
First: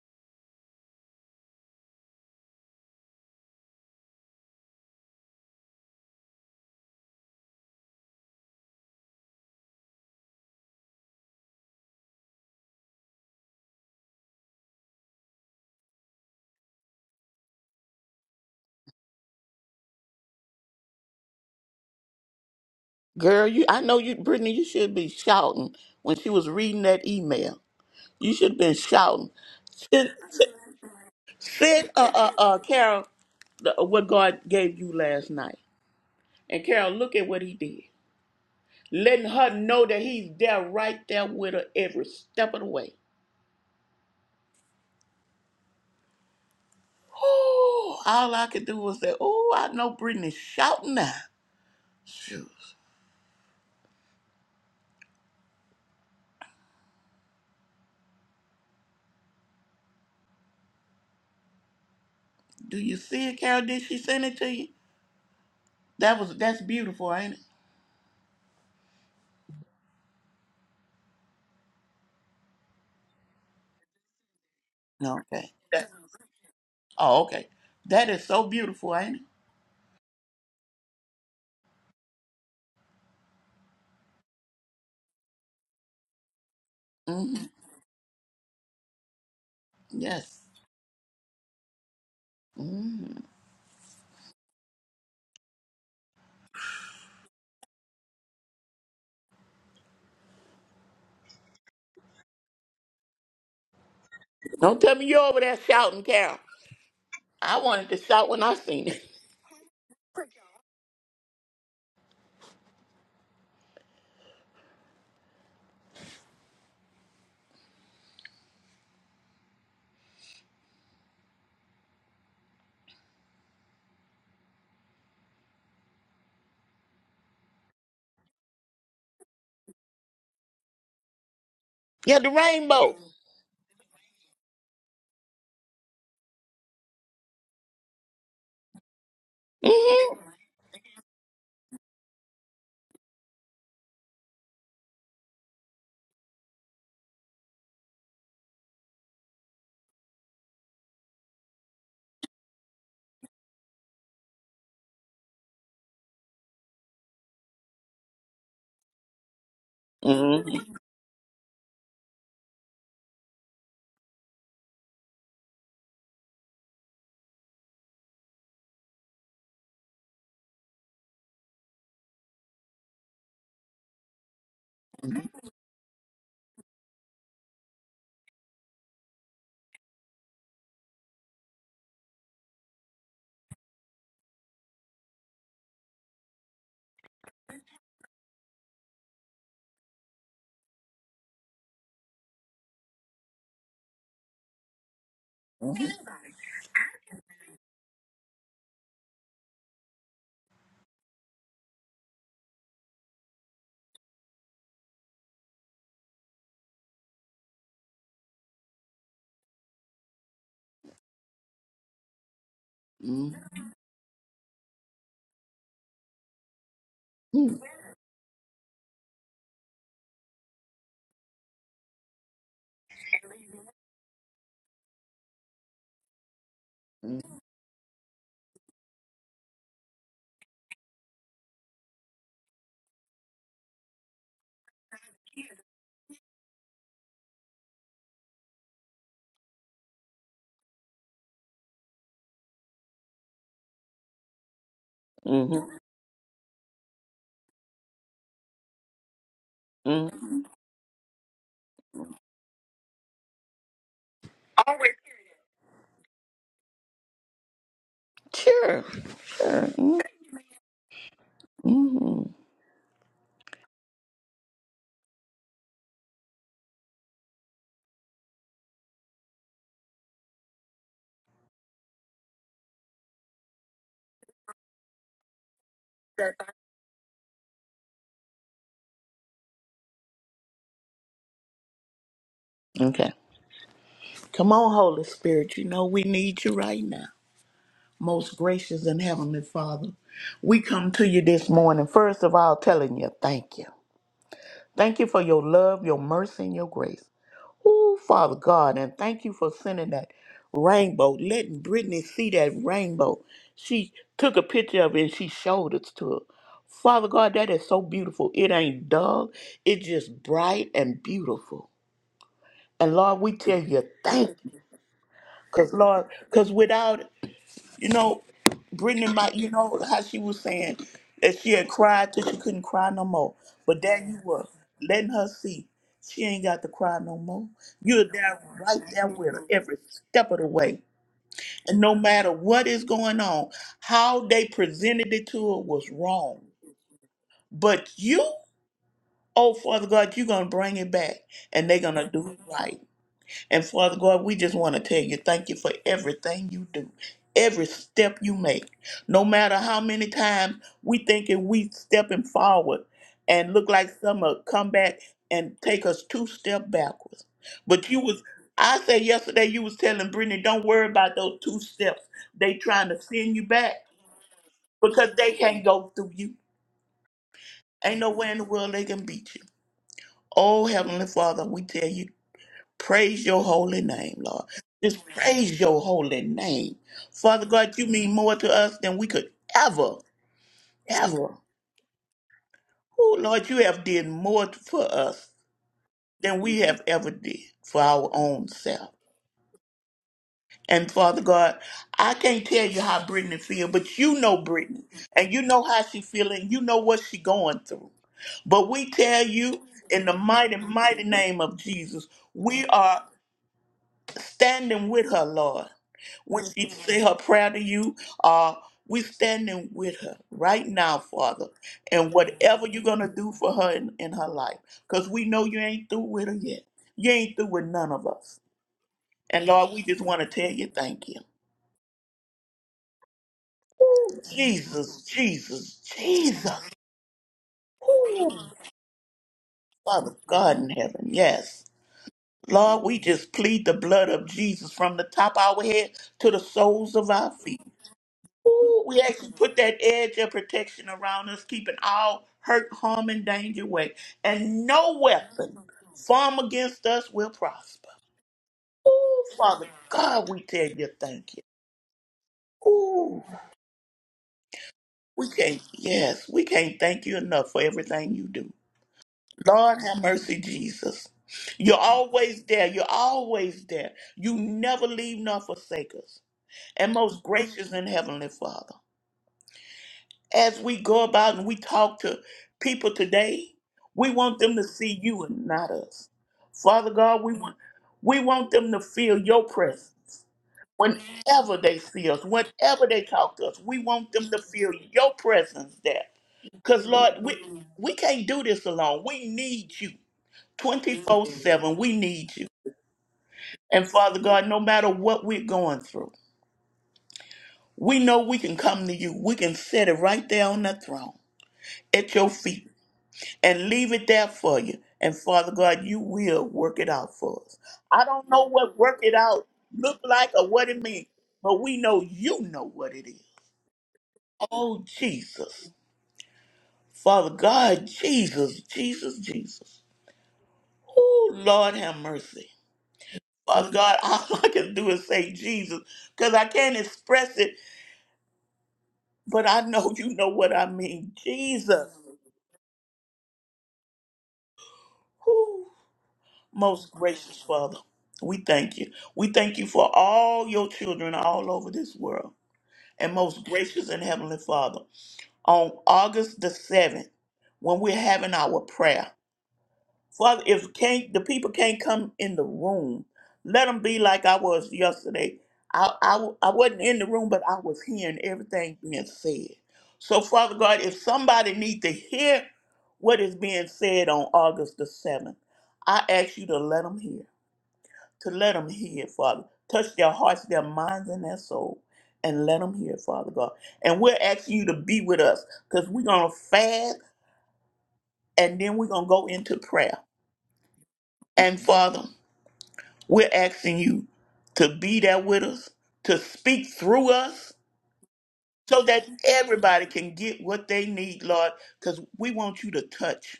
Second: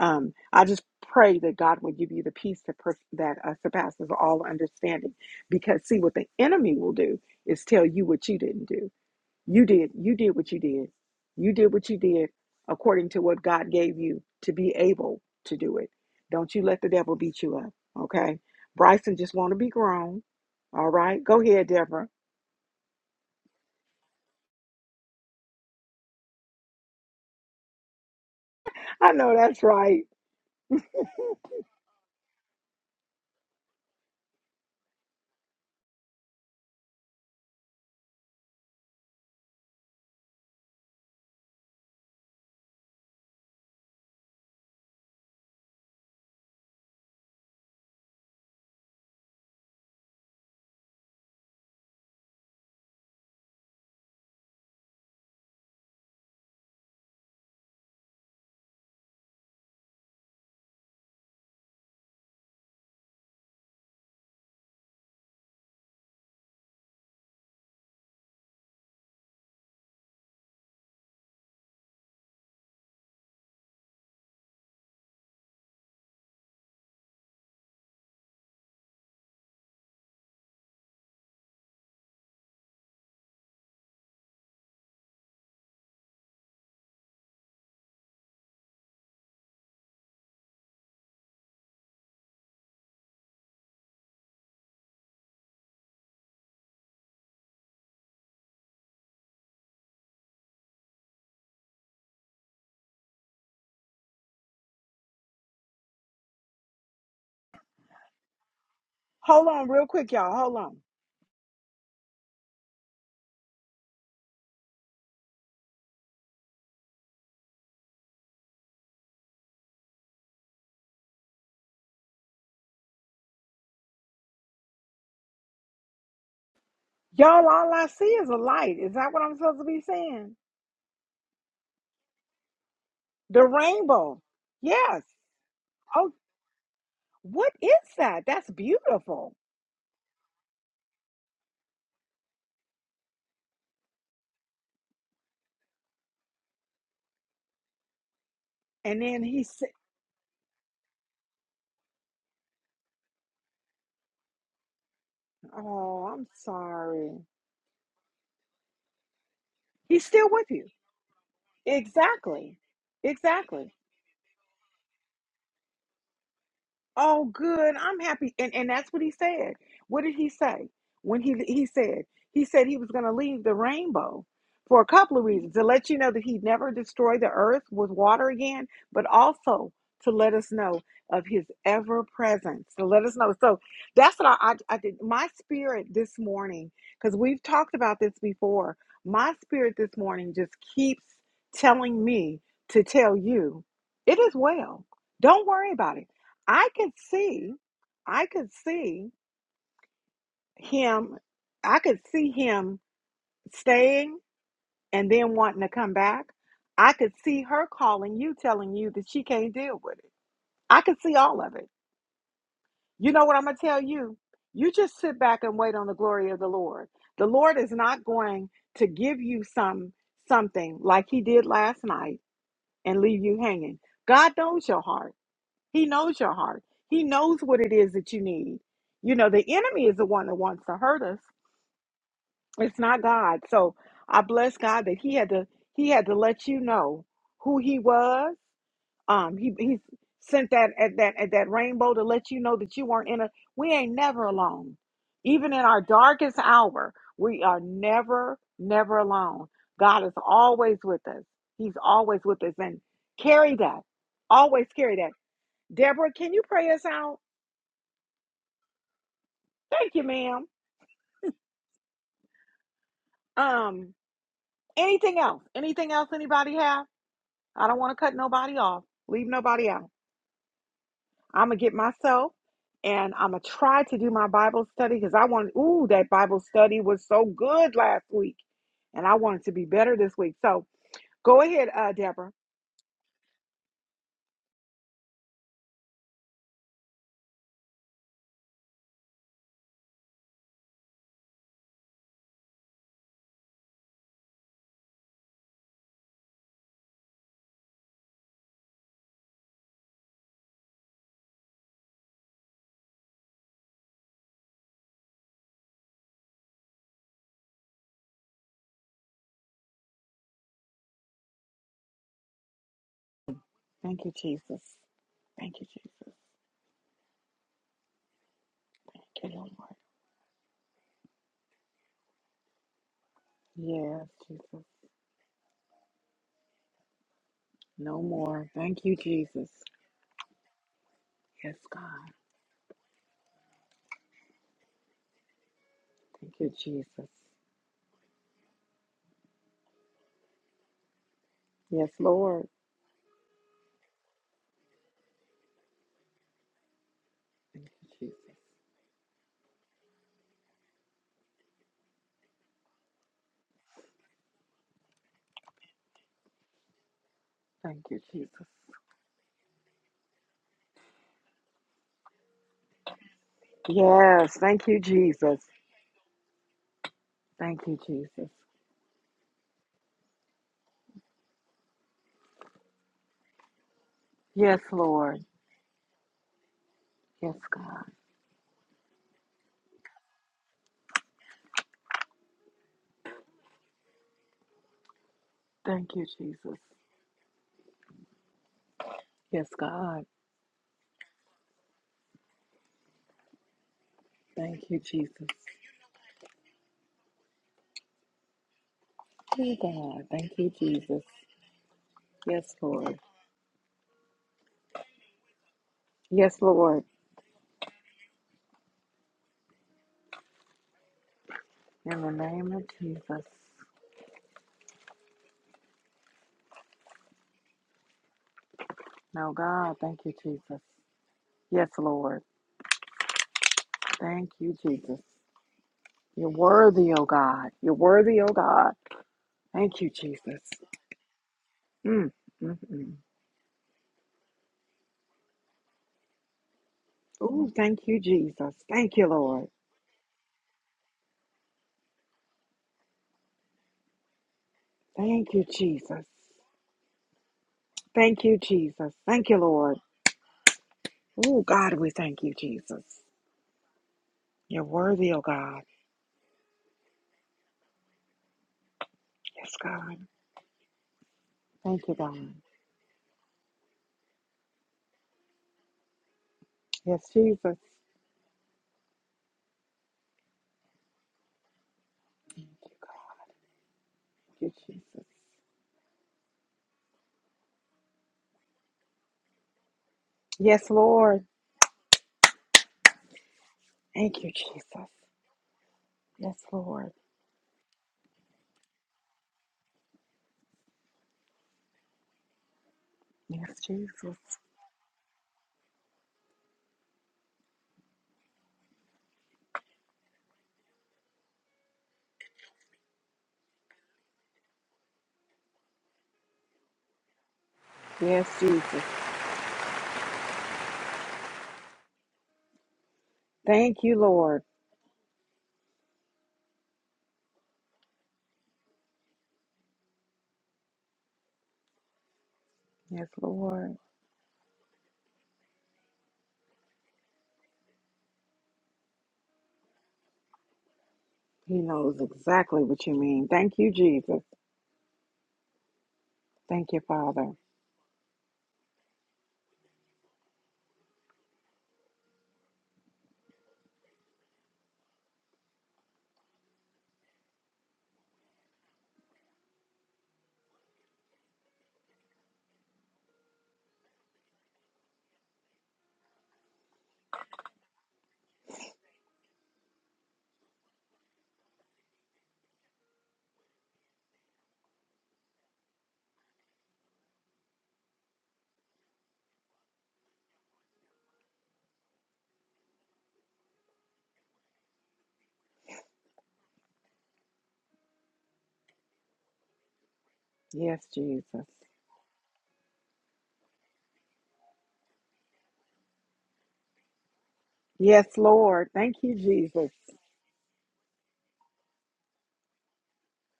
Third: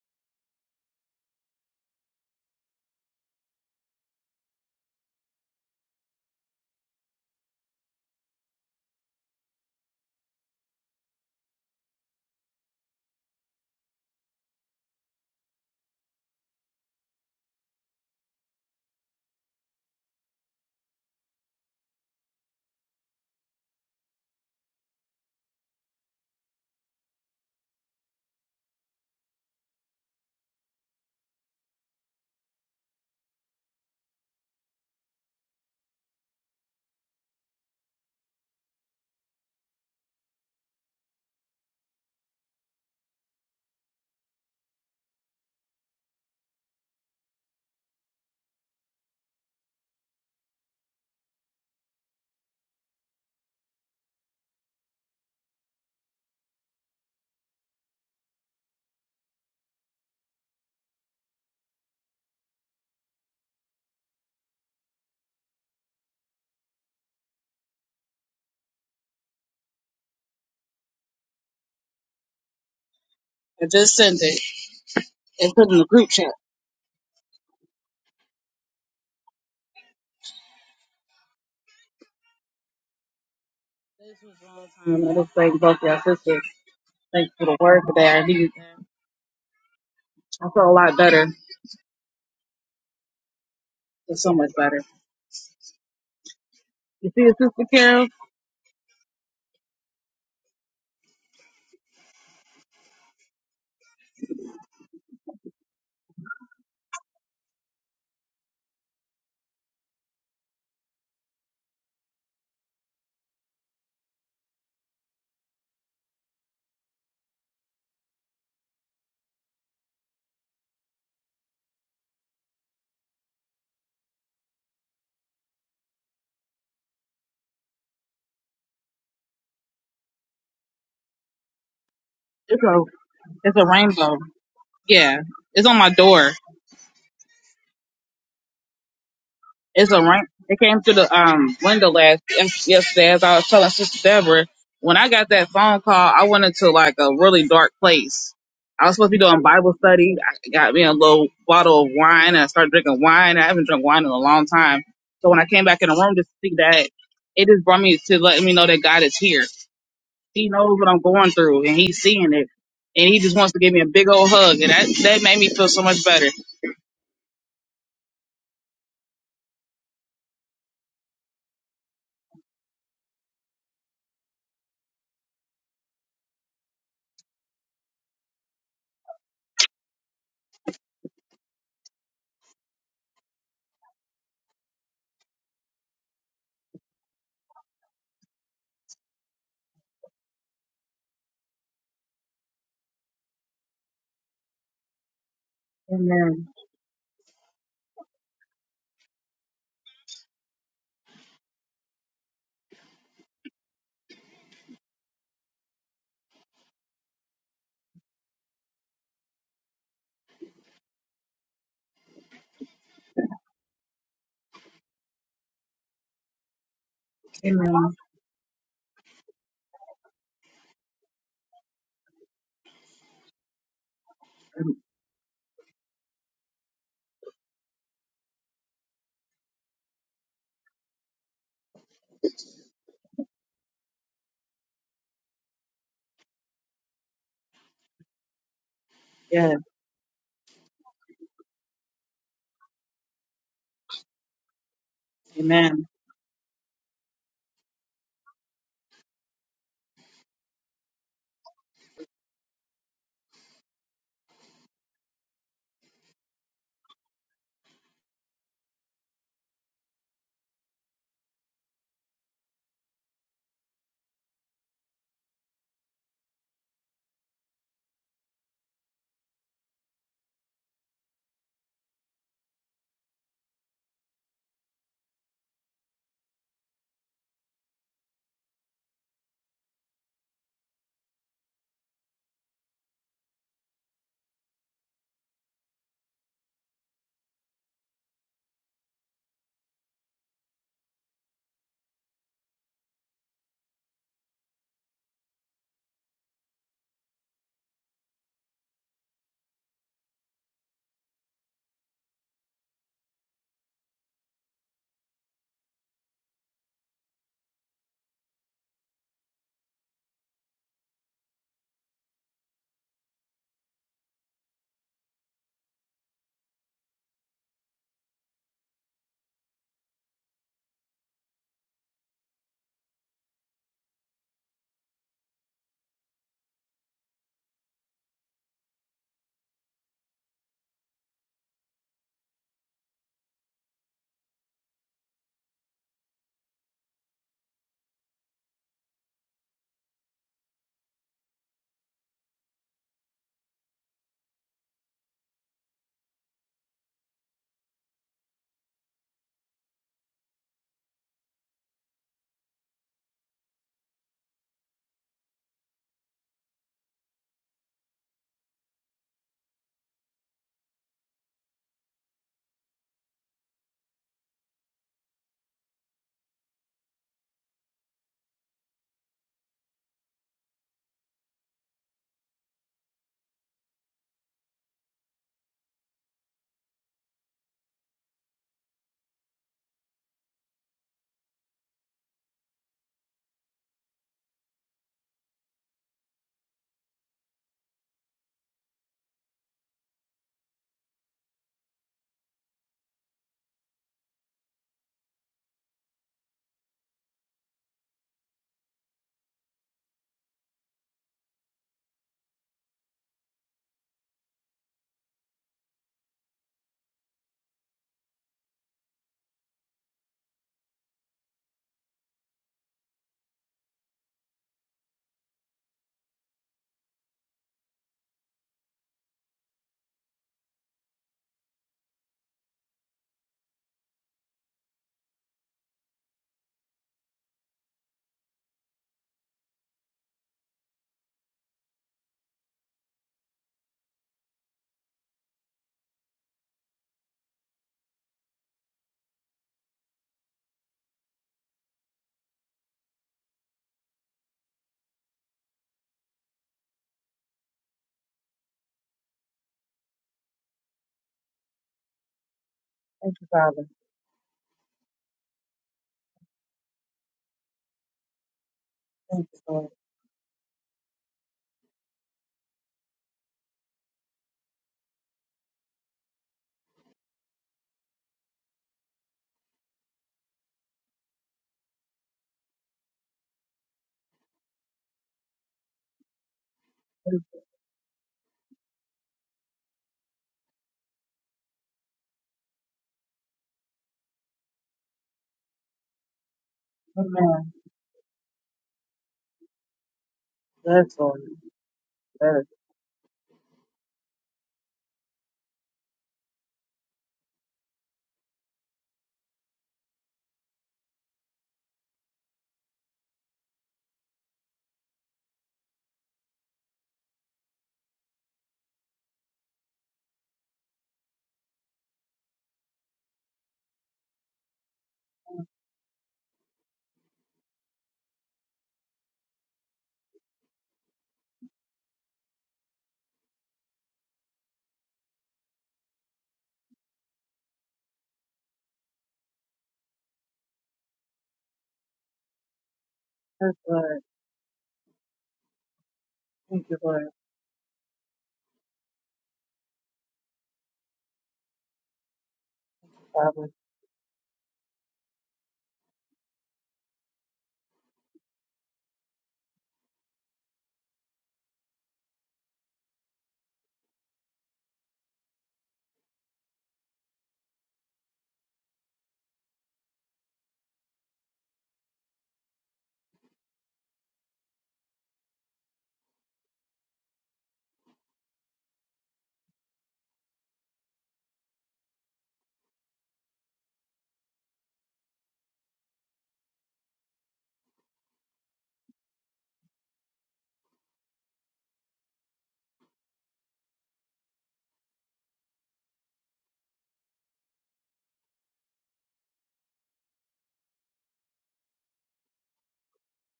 [SPEAKER 1] Um, I just pray that God will give you the peace that, pers- that uh, surpasses all understanding. Because, see, what the enemy will do is tell you what you didn't do You did. You did what you did. You did what you did according to what God gave you to be able to do it. Don't you let the devil beat you up, okay? Bryson just want to be grown. All right. Go ahead, Deborah.
[SPEAKER 2] Girl, you I know you Brittany, you should be shouting when she was reading that email. You should have been
[SPEAKER 1] I
[SPEAKER 2] shouting.
[SPEAKER 1] know that's right.
[SPEAKER 2] Send, send uh uh uh Carol the, uh, what God gave you last night. And Carol, look at what he did. Letting her know that he's there right there with her every step of the way. Ooh, all I could do was say, Oh, I know Brittany's shouting now. Shoot. Do you see it, Carol? Did she send it to you? That was that's beautiful, ain't it?
[SPEAKER 3] I just sent it
[SPEAKER 2] Okay.
[SPEAKER 3] and put it in the
[SPEAKER 2] That,
[SPEAKER 3] group chat.
[SPEAKER 2] oh, okay. That is so beautiful, ain't it?
[SPEAKER 3] This was a long time. I just thank both y'all sisters. Thanks
[SPEAKER 2] hmm
[SPEAKER 3] for the word today. I needed that.
[SPEAKER 2] Yes.
[SPEAKER 3] I feel a lot better.
[SPEAKER 2] hmm
[SPEAKER 3] It's so much better. You see it, Sister Carol?
[SPEAKER 2] Don't tell me you're over there shouting, Carol. I wanted to shout when I seen it.
[SPEAKER 1] Hold on real quick, y'all. Hold on. Y'all, all I see is a light. Is that what I'm supposed to be saying?
[SPEAKER 2] Yeah, the
[SPEAKER 3] It's a,
[SPEAKER 2] rainbow.
[SPEAKER 1] The
[SPEAKER 3] it's a rainbow.
[SPEAKER 1] rainbow. Yes.
[SPEAKER 3] Yeah. It's on my
[SPEAKER 1] Oh,
[SPEAKER 3] door.
[SPEAKER 1] what is that? That's beautiful.
[SPEAKER 3] It's a
[SPEAKER 2] mm
[SPEAKER 3] rank. It came through the um window last yes- yesterday. As I was telling Sister Deborah, when I got that phone call, I went into like a really dark place. I was
[SPEAKER 1] And
[SPEAKER 3] supposed to be
[SPEAKER 1] then
[SPEAKER 3] doing
[SPEAKER 1] he said,
[SPEAKER 3] Bible study. I got me a little bottle of wine. And I started drinking wine. I haven't drunk wine in a long time. So when I came back in the
[SPEAKER 1] Oh,
[SPEAKER 3] room to
[SPEAKER 1] I'm
[SPEAKER 3] speak that,
[SPEAKER 1] sorry.
[SPEAKER 3] it just brought me to let me know that God is here.
[SPEAKER 1] He's still with
[SPEAKER 3] He
[SPEAKER 2] hmm
[SPEAKER 1] you.
[SPEAKER 3] knows what I'm going through and He's seeing it.
[SPEAKER 1] Exactly.
[SPEAKER 3] And he just wants to
[SPEAKER 1] Exactly.
[SPEAKER 3] give me a big old hug, and that, that made me feel so much better.
[SPEAKER 1] Oh, good. I'm happy. And and that's what he said. What did he say? When he he said he said he was going to leave the rainbow for a couple of
[SPEAKER 2] mm
[SPEAKER 1] reasons to let you know that he would never destroy the earth with water again, but also to let us know of his ever presence. To let us know. So that's what I I, I did. My spirit this morning, because we've talked about this before. My spirit this morning just keeps telling me to tell you, it is well. Don't worry
[SPEAKER 2] hmm
[SPEAKER 1] about it.
[SPEAKER 3] Amen.
[SPEAKER 1] I could see, I could see him, I could see him staying and then wanting to come back. I could see her calling you, telling you that she can't deal with it. I could see all of it. You know what I'm going to tell you? You just sit back and wait on the glory of the Lord. The
[SPEAKER 2] hmm
[SPEAKER 1] Lord is
[SPEAKER 3] Amen.
[SPEAKER 1] not going to give you some something like he did last night and leave you hanging. God knows your heart. He knows your heart. He
[SPEAKER 2] hmm
[SPEAKER 1] knows what it is that you need. You know, the enemy is the one that wants to hurt us. It's not God. So I bless God that he had to he had to let you know who he was. Um he
[SPEAKER 3] Yes.
[SPEAKER 1] he sent that at that at that rainbow to let you know that you weren't in a we ain't never alone. Even in
[SPEAKER 2] hmm
[SPEAKER 1] our
[SPEAKER 3] Amen.
[SPEAKER 1] darkest hour, we are never never alone. God is
[SPEAKER 2] hmm
[SPEAKER 1] always with us. He's always with us and carry that. Always
[SPEAKER 2] Always.
[SPEAKER 1] carry that. Deborah, can you pray us out?
[SPEAKER 2] Sure.
[SPEAKER 1] Thank
[SPEAKER 2] Sure.
[SPEAKER 1] you, ma'am.
[SPEAKER 2] hmm
[SPEAKER 1] Um, anything else? Anything else anybody have? I don't want to cut nobody off. Leave nobody out. I'm gonna get myself and I'm gonna try to do my Bible study because I want ooh, that Bible study was so good last week. And I want it to be better this week. So go ahead, uh Deborah.
[SPEAKER 2] Okay. Come on, Holy Spirit. You know we need you right now. most gracious and heavenly Father. We come to you this morning, first of all, telling you thank you. Thank you for your love, your mercy, and your grace. Oh, Father God, and thank you for sending that rainbow, letting Brittany see that rainbow. She took a picture of it and she showed it to her. Father God, that is so beautiful. It ain't dull, it's just bright and beautiful. And Lord, we tell you
[SPEAKER 1] Thank you,
[SPEAKER 2] thank you.
[SPEAKER 1] Jesus. Thank you,
[SPEAKER 2] Because, Lord,
[SPEAKER 1] Jesus.
[SPEAKER 2] because without You know, Brittany, my,
[SPEAKER 1] Thank you,
[SPEAKER 2] you
[SPEAKER 1] Lord.
[SPEAKER 2] know how she was saying that she had cried till she couldn't cry no more. But there
[SPEAKER 1] Yes,
[SPEAKER 2] you were,
[SPEAKER 1] Jesus.
[SPEAKER 2] letting her see she ain't got to cry no more.
[SPEAKER 1] No
[SPEAKER 2] You're there,
[SPEAKER 1] more.
[SPEAKER 2] right
[SPEAKER 1] Thank you,
[SPEAKER 2] there with her
[SPEAKER 1] Jesus.
[SPEAKER 2] every step of the way.
[SPEAKER 1] Yes,
[SPEAKER 2] And no
[SPEAKER 1] God.
[SPEAKER 2] matter what is going on, how they presented it to her was
[SPEAKER 1] Thank
[SPEAKER 2] wrong.
[SPEAKER 1] you, Jesus.
[SPEAKER 2] But you, oh Father God, you're gonna bring it back, and they're
[SPEAKER 1] Yes,
[SPEAKER 2] gonna do it
[SPEAKER 1] Lord.
[SPEAKER 2] right. And Father God, we just want to tell you thank you for everything you do, every
[SPEAKER 1] Thank you,
[SPEAKER 2] step you
[SPEAKER 1] Jesus.
[SPEAKER 2] make. No matter how many times we thinking we stepping forward and look like some will come back and take us two step backwards.
[SPEAKER 1] Thank
[SPEAKER 2] But you
[SPEAKER 1] you,
[SPEAKER 2] was
[SPEAKER 1] Jesus.
[SPEAKER 2] I said yesterday you was telling Brittany, don't worry about those two steps. They trying to send you back
[SPEAKER 1] Yes, thank you,
[SPEAKER 2] because they
[SPEAKER 1] Jesus.
[SPEAKER 2] can't go through you.
[SPEAKER 1] Thank you,
[SPEAKER 2] Ain't no way
[SPEAKER 1] Jesus.
[SPEAKER 2] in the world they can beat you. Oh Heavenly Father, we tell you. Praise your holy name, Lord.
[SPEAKER 1] Yes,
[SPEAKER 2] Just
[SPEAKER 1] Lord.
[SPEAKER 2] praise your holy name.
[SPEAKER 1] Yes,
[SPEAKER 2] Father God,
[SPEAKER 1] God.
[SPEAKER 2] you mean more to us than we could ever, ever. Oh, Lord, you have did more for us
[SPEAKER 1] Thank you,
[SPEAKER 2] than
[SPEAKER 1] Jesus.
[SPEAKER 2] we have ever did for our own self.
[SPEAKER 1] Yes, God.
[SPEAKER 2] And Father God, I can't tell you how Brittany feel, but you know
[SPEAKER 1] Thank you,
[SPEAKER 2] Brittany,
[SPEAKER 1] Jesus.
[SPEAKER 2] and you know how she feeling. You know what she going through. But we tell
[SPEAKER 1] Oh,
[SPEAKER 2] you in
[SPEAKER 1] God.
[SPEAKER 2] the
[SPEAKER 1] Thank you,
[SPEAKER 2] mighty,
[SPEAKER 1] Jesus.
[SPEAKER 2] mighty name of Jesus,
[SPEAKER 1] Yes,
[SPEAKER 2] we are
[SPEAKER 1] Lord.
[SPEAKER 2] standing with her, Lord.
[SPEAKER 1] Yes,
[SPEAKER 2] When she
[SPEAKER 1] Lord.
[SPEAKER 2] say her prayer to you, uh, we standing with her right now, Father.
[SPEAKER 1] In the
[SPEAKER 2] And
[SPEAKER 1] name of
[SPEAKER 2] whatever you're gonna
[SPEAKER 1] Jesus.
[SPEAKER 2] do for her in, in her life, because we know you ain't through with her yet. You ain't through with none of us.
[SPEAKER 1] No,
[SPEAKER 2] And Lord,
[SPEAKER 1] God.
[SPEAKER 2] we
[SPEAKER 1] Thank
[SPEAKER 2] just
[SPEAKER 1] you,
[SPEAKER 2] want to tell
[SPEAKER 1] Jesus.
[SPEAKER 2] you thank you.
[SPEAKER 1] Yes, Lord.
[SPEAKER 2] Ooh,
[SPEAKER 1] Thank you, Jesus.
[SPEAKER 2] Jesus, Jesus,
[SPEAKER 1] You're
[SPEAKER 2] Jesus.
[SPEAKER 1] worthy, oh God. You're worthy, oh
[SPEAKER 2] Ooh,
[SPEAKER 1] God. Thank you,
[SPEAKER 2] Father
[SPEAKER 1] Jesus.
[SPEAKER 2] God in heaven, yes.
[SPEAKER 1] Mm, mm,
[SPEAKER 2] Lord,
[SPEAKER 1] mm.
[SPEAKER 2] we just plead the blood of Jesus from the top of our head to the soles of our
[SPEAKER 1] Oh,
[SPEAKER 2] feet.
[SPEAKER 1] thank you, Jesus.
[SPEAKER 2] Ooh,
[SPEAKER 1] Thank
[SPEAKER 2] we
[SPEAKER 1] you,
[SPEAKER 2] actually
[SPEAKER 1] Lord.
[SPEAKER 2] put that edge of protection around us, keeping all hurt, harm, and danger away. And no
[SPEAKER 1] Thank you,
[SPEAKER 2] weapon
[SPEAKER 1] Jesus.
[SPEAKER 2] formed against us will prosper.
[SPEAKER 1] Thank you, Jesus.
[SPEAKER 2] Ooh,
[SPEAKER 1] Thank you,
[SPEAKER 2] Father
[SPEAKER 1] Lord.
[SPEAKER 2] God, we tell you thank you.
[SPEAKER 1] Oh, God, we thank you, Jesus.
[SPEAKER 3] Thank
[SPEAKER 2] Ooh,
[SPEAKER 3] you, Father.
[SPEAKER 1] You're worthy, oh
[SPEAKER 2] we can't,
[SPEAKER 1] God.
[SPEAKER 2] yes, we can't thank you enough for everything you do.
[SPEAKER 3] Thank
[SPEAKER 1] Yes,
[SPEAKER 2] Lord
[SPEAKER 3] Lord.
[SPEAKER 1] God.
[SPEAKER 2] have mercy, Jesus. You're
[SPEAKER 1] Thank you, God.
[SPEAKER 2] always there. You're always there. You never leave nor forsake us. And
[SPEAKER 1] Yes,
[SPEAKER 2] most
[SPEAKER 1] Jesus.
[SPEAKER 2] gracious and heavenly Father. as we go about and we talk to
[SPEAKER 1] Thank you,
[SPEAKER 2] people
[SPEAKER 1] God.
[SPEAKER 2] today, we want
[SPEAKER 1] Thank you,
[SPEAKER 2] them to see
[SPEAKER 1] Jesus.
[SPEAKER 2] you and not us. Father God, we want we want them to feel your presence
[SPEAKER 1] Yes, Lord.
[SPEAKER 2] whenever they see us, whenever they talk to us. We want
[SPEAKER 1] Thank
[SPEAKER 2] them
[SPEAKER 1] you,
[SPEAKER 2] to feel
[SPEAKER 1] Jesus.
[SPEAKER 2] your presence there.
[SPEAKER 1] Yes,
[SPEAKER 2] Because
[SPEAKER 1] Lord.
[SPEAKER 2] Lord,
[SPEAKER 3] Amen.
[SPEAKER 2] we we can't do this alone. We need you
[SPEAKER 3] Yes, Lord.
[SPEAKER 2] 24-7. We need
[SPEAKER 3] Yes,
[SPEAKER 2] you.
[SPEAKER 1] Yes,
[SPEAKER 2] And
[SPEAKER 1] Jesus.
[SPEAKER 2] Father God, no matter what we're going through, we know we can come to you. We can set it right there on that throne at your feet and leave it there for you. And Father God, you will work it out for us. I don't
[SPEAKER 1] Yes,
[SPEAKER 2] know what
[SPEAKER 1] Jesus.
[SPEAKER 2] work it out look like or what it means, but we know you know what it is.
[SPEAKER 1] Thank you, Lord.
[SPEAKER 2] Oh Jesus. Father God, Jesus, Jesus, Jesus. Oh Lord have mercy.
[SPEAKER 1] Yes,
[SPEAKER 2] Father
[SPEAKER 1] Lord.
[SPEAKER 2] God, all I can do is say Jesus, because I can't express it, but I know you know what I mean.
[SPEAKER 1] He
[SPEAKER 2] Jesus.
[SPEAKER 1] knows exactly what you mean. Thank you,
[SPEAKER 3] Lord.
[SPEAKER 1] Jesus.
[SPEAKER 3] Thank
[SPEAKER 1] Thank
[SPEAKER 3] you,
[SPEAKER 1] you,
[SPEAKER 2] Most
[SPEAKER 3] Lord.
[SPEAKER 1] Father.
[SPEAKER 2] gracious Father, we thank you. We thank you for all your children all over this world. And most
[SPEAKER 3] Father.
[SPEAKER 2] gracious and heavenly Father, on August the 7th, when we're having our prayer, Father, if can't the people can't come in the room, let them be like I was yesterday. I, I, I wasn't in the room, but I was hearing everything being said. So, Father God, if somebody need to hear what is being said on August the 7th, I ask you to let them hear to let them hear, Father. Touch their hearts, their minds, and their soul, and let them hear, Father God. And we're asking you to be with us because we're going to fast and then we're going to go into prayer.
[SPEAKER 1] Yes, Jesus.
[SPEAKER 2] And Father, we're asking you to be there with us, to speak through us
[SPEAKER 1] Yes, Lord.
[SPEAKER 2] so
[SPEAKER 1] Thank
[SPEAKER 2] that
[SPEAKER 1] you, Jesus.
[SPEAKER 2] everybody can get what they need, Lord, because we want you to touch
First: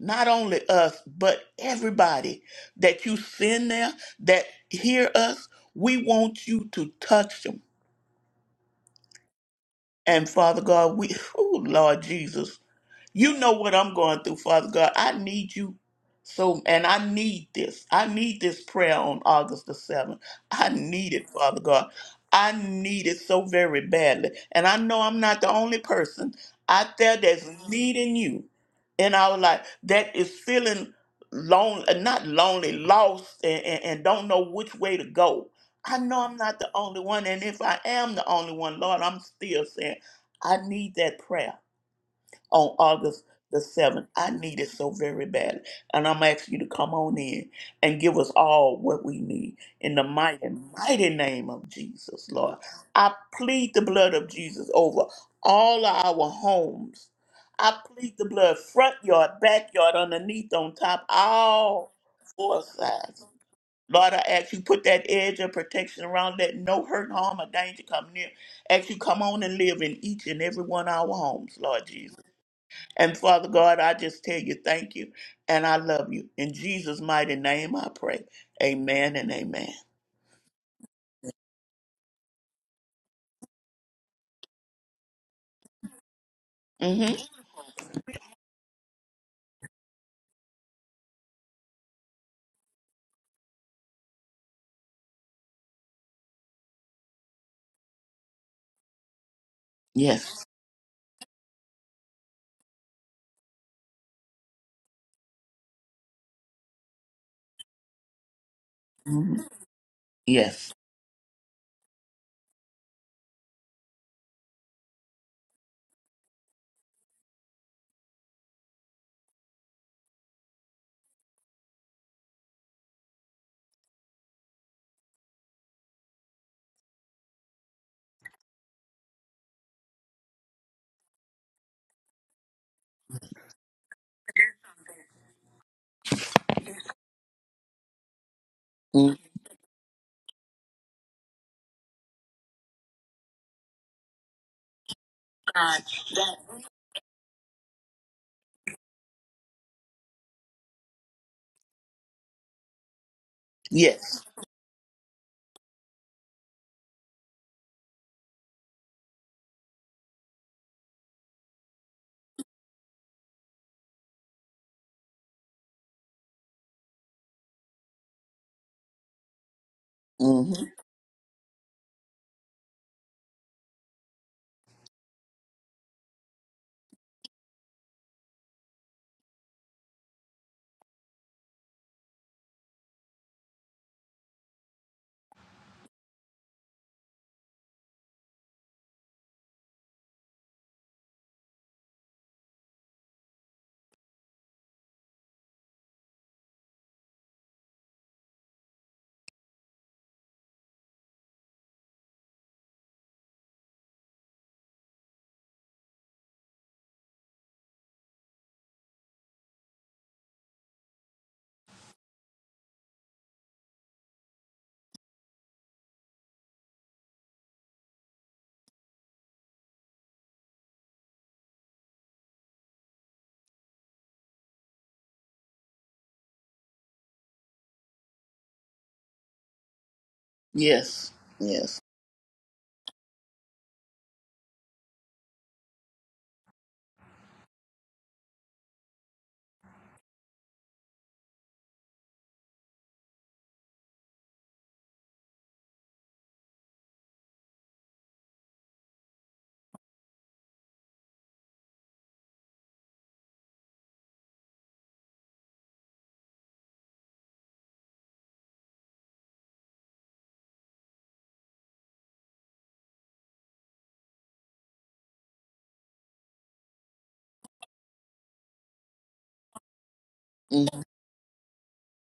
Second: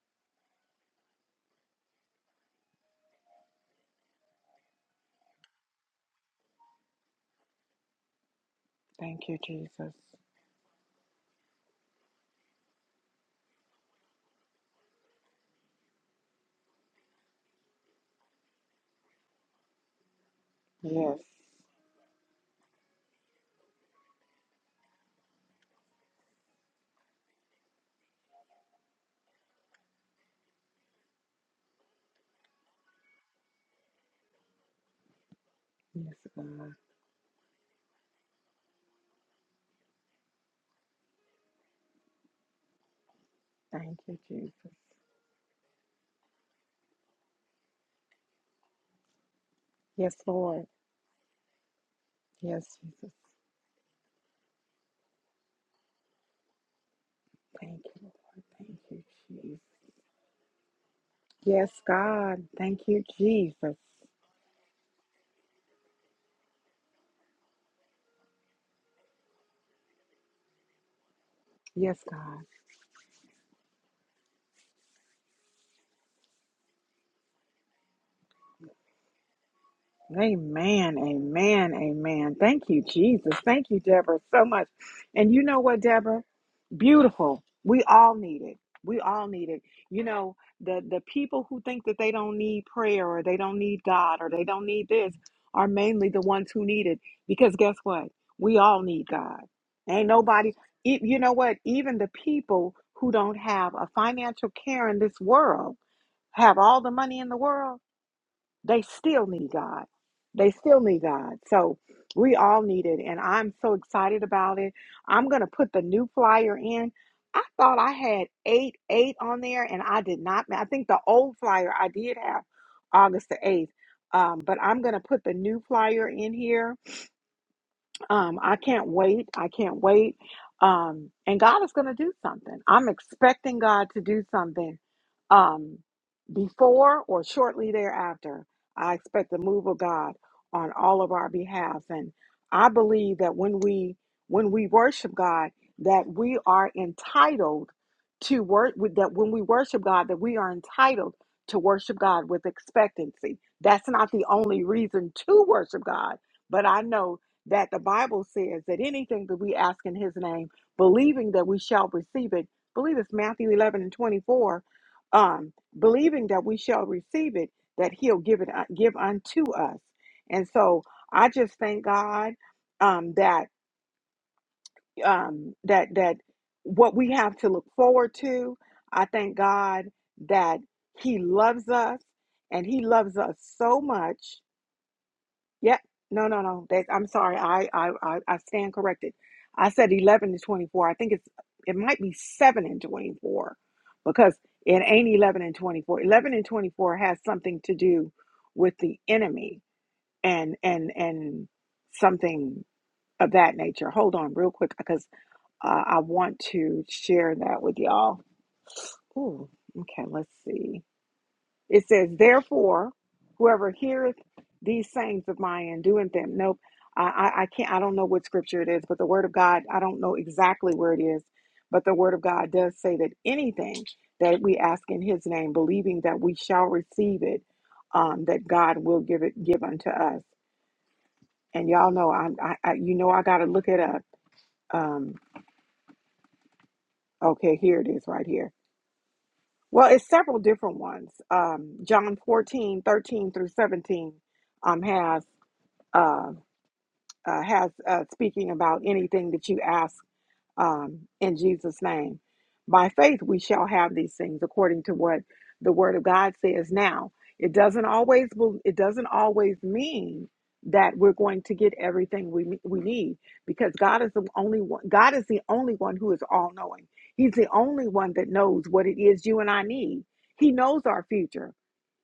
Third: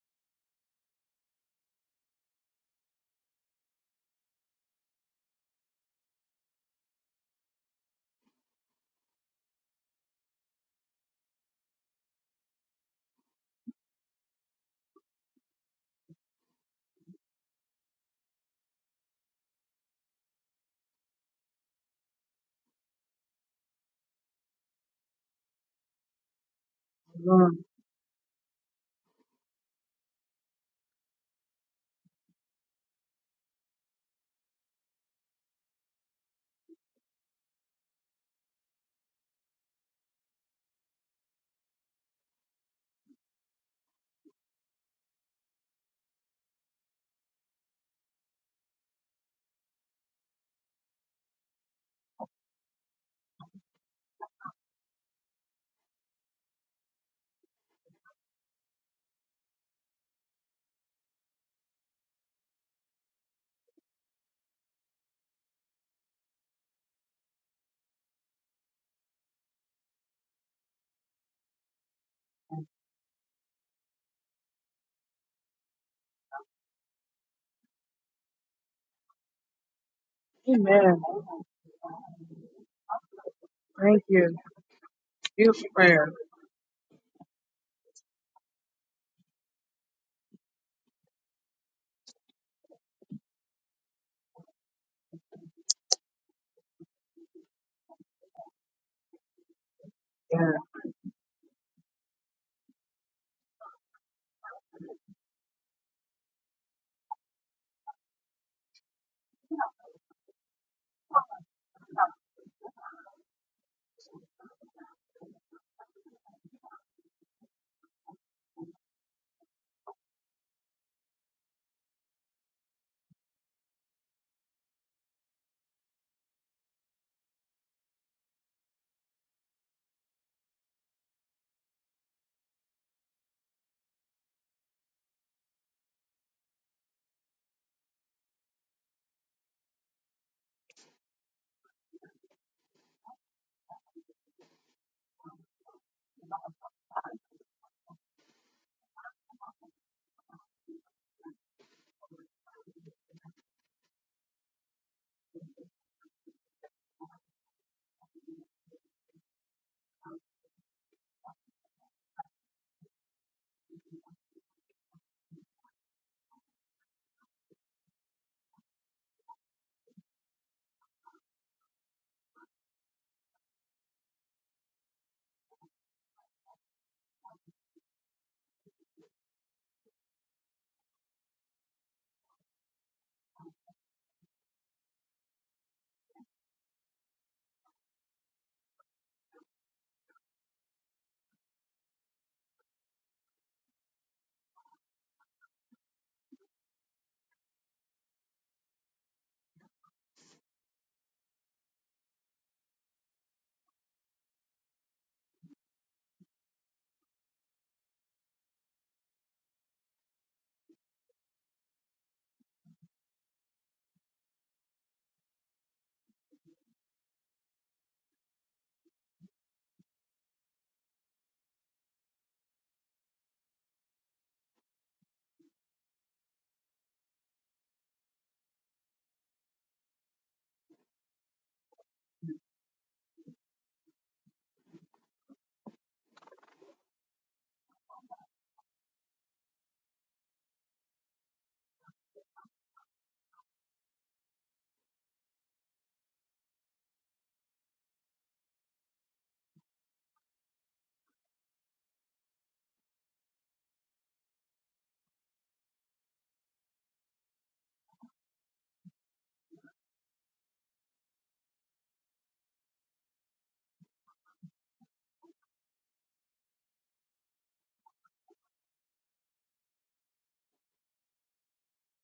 [SPEAKER 2] not only us, but everybody that you send there that hear us. We want you to touch them.
[SPEAKER 1] Thank you, Jesus.
[SPEAKER 2] And Father God, we, oh Lord Jesus, you know what I'm going through, Father God. I need you so, and I need this. I need this prayer on August the 7th. I need
[SPEAKER 1] Yes.
[SPEAKER 2] it, Father God. I need it so very badly. And I know I'm not the only person out there that's
[SPEAKER 3] Lord.
[SPEAKER 2] needing you in our life that is feeling lonely, not lonely, lost, and, and, and don't know which way to go. I
[SPEAKER 1] Yes,
[SPEAKER 2] know I'm not the
[SPEAKER 1] God.
[SPEAKER 2] only one. And if I am the only one, Lord, I'm still saying, I need that prayer on August the
[SPEAKER 1] Thank
[SPEAKER 2] 7th.
[SPEAKER 1] you,
[SPEAKER 2] I need it
[SPEAKER 1] Jesus.
[SPEAKER 2] so very badly. And I'm asking you to come on in and give us all what we need in the
[SPEAKER 1] Yes,
[SPEAKER 2] mighty,
[SPEAKER 1] Lord.
[SPEAKER 2] mighty name of Jesus, Lord.
[SPEAKER 1] Yes,
[SPEAKER 2] I
[SPEAKER 1] Jesus.
[SPEAKER 2] plead the blood of Jesus over all of our homes. I
[SPEAKER 1] Thank you,
[SPEAKER 2] plead the
[SPEAKER 1] Lord.
[SPEAKER 2] blood
[SPEAKER 1] Thank
[SPEAKER 2] front
[SPEAKER 1] you,
[SPEAKER 2] yard,
[SPEAKER 1] Jesus.
[SPEAKER 2] backyard, underneath, on top,
[SPEAKER 1] Yes,
[SPEAKER 2] all
[SPEAKER 1] God.
[SPEAKER 2] four
[SPEAKER 1] Thank you,
[SPEAKER 2] sides.
[SPEAKER 1] Jesus.
[SPEAKER 2] Lord, I ask you put that edge of protection around, let no hurt, harm, or danger come near. Ask you come on and live in each and every one of our homes, Lord
[SPEAKER 1] Yes,
[SPEAKER 2] Jesus.
[SPEAKER 1] God.
[SPEAKER 2] And Father God, I just tell you thank you and I love you. In Jesus' mighty name I pray. Amen and amen.
[SPEAKER 1] Amen,
[SPEAKER 3] Amen.
[SPEAKER 1] amen, amen. Thank you, Jesus. Thank you,
[SPEAKER 3] Thank
[SPEAKER 1] Deborah,
[SPEAKER 3] you.
[SPEAKER 1] so much. And you know
[SPEAKER 3] Beautiful
[SPEAKER 1] what,
[SPEAKER 3] prayer.
[SPEAKER 1] Deborah?
[SPEAKER 2] hmm
[SPEAKER 1] Beautiful. We all need it. We all need it. You know, the the people who think that they don't need prayer or they don't need God or they don't need this are mainly the ones who need it. Because guess what? We all need God. Ain't
[SPEAKER 2] Yes.
[SPEAKER 1] nobody. e- You know what? Even the people who don't have a financial care in this world have all the money in the world they still
[SPEAKER 2] hmm
[SPEAKER 1] need God. They
[SPEAKER 2] Yes.
[SPEAKER 1] still need God. So we all need it. And I'm so excited about it. I'm going to put the new flyer in. I thought I had 8 8 on there, and I did not. I think the old flyer I did have August the 8th. Um, but I'm going to put the new flyer in here um, I can't wait. I can't wait. Um, and God is going to do something. I'm expecting God to do something um, before or shortly thereafter. I
[SPEAKER 2] Mhm.
[SPEAKER 1] expect the move of God on all of our behalf, and I believe that when we when we worship God, that we are entitled to work. with That when we worship God, that we are entitled to worship God with expectancy. That's not
[SPEAKER 2] Yes.
[SPEAKER 1] the only reason to worship God, but I know that the Bible says that anything that we ask in his name, believing that we shall receive it, believe it's Matthew 11 and 24, um, believing that we shall receive it, that he'll give it, uh, give unto us. And
[SPEAKER 2] hmm
[SPEAKER 1] so I just thank God um, that, um, that, that what we have to look forward to, I thank God that he loves us and he loves us so much Yep. No, no, no. That I'm sorry. I, I, I, I stand corrected. I said 11 to 24. I think it's it might be 7 and 24 because it ain't 11 and 24. 11 and 24 has something to do with the enemy and and and something of that nature. Hold on real quick because uh, I want to share that with y'all. Ooh, okay, let's see. It says, therefore, whoever heareth these sayings of mine and doeth them. Nope. I, I, I can't, I don't know what scripture it is, but the word of God, I don't know exactly where it is, but the word of God does say that anything that we ask in his name, believing that we shall receive it, um, that God will give it, give unto us.
[SPEAKER 2] Yes.
[SPEAKER 1] And
[SPEAKER 2] Yes.
[SPEAKER 1] y'all know, I'm, I, I you know, I got to look it up. Um, okay, here it is right here. Well, it's several different ones. Um, John 14 13 through 17 um, has. uh, uh, has uh, speaking about anything that you ask um, in Jesus' name. By faith, we shall have these things according to what the Word of God says. Now, it doesn't always it doesn't always mean that we're going to get everything we we need because God is the only one. God is the only one who is all knowing. He's the only one that knows what it is you and I need. He knows our future.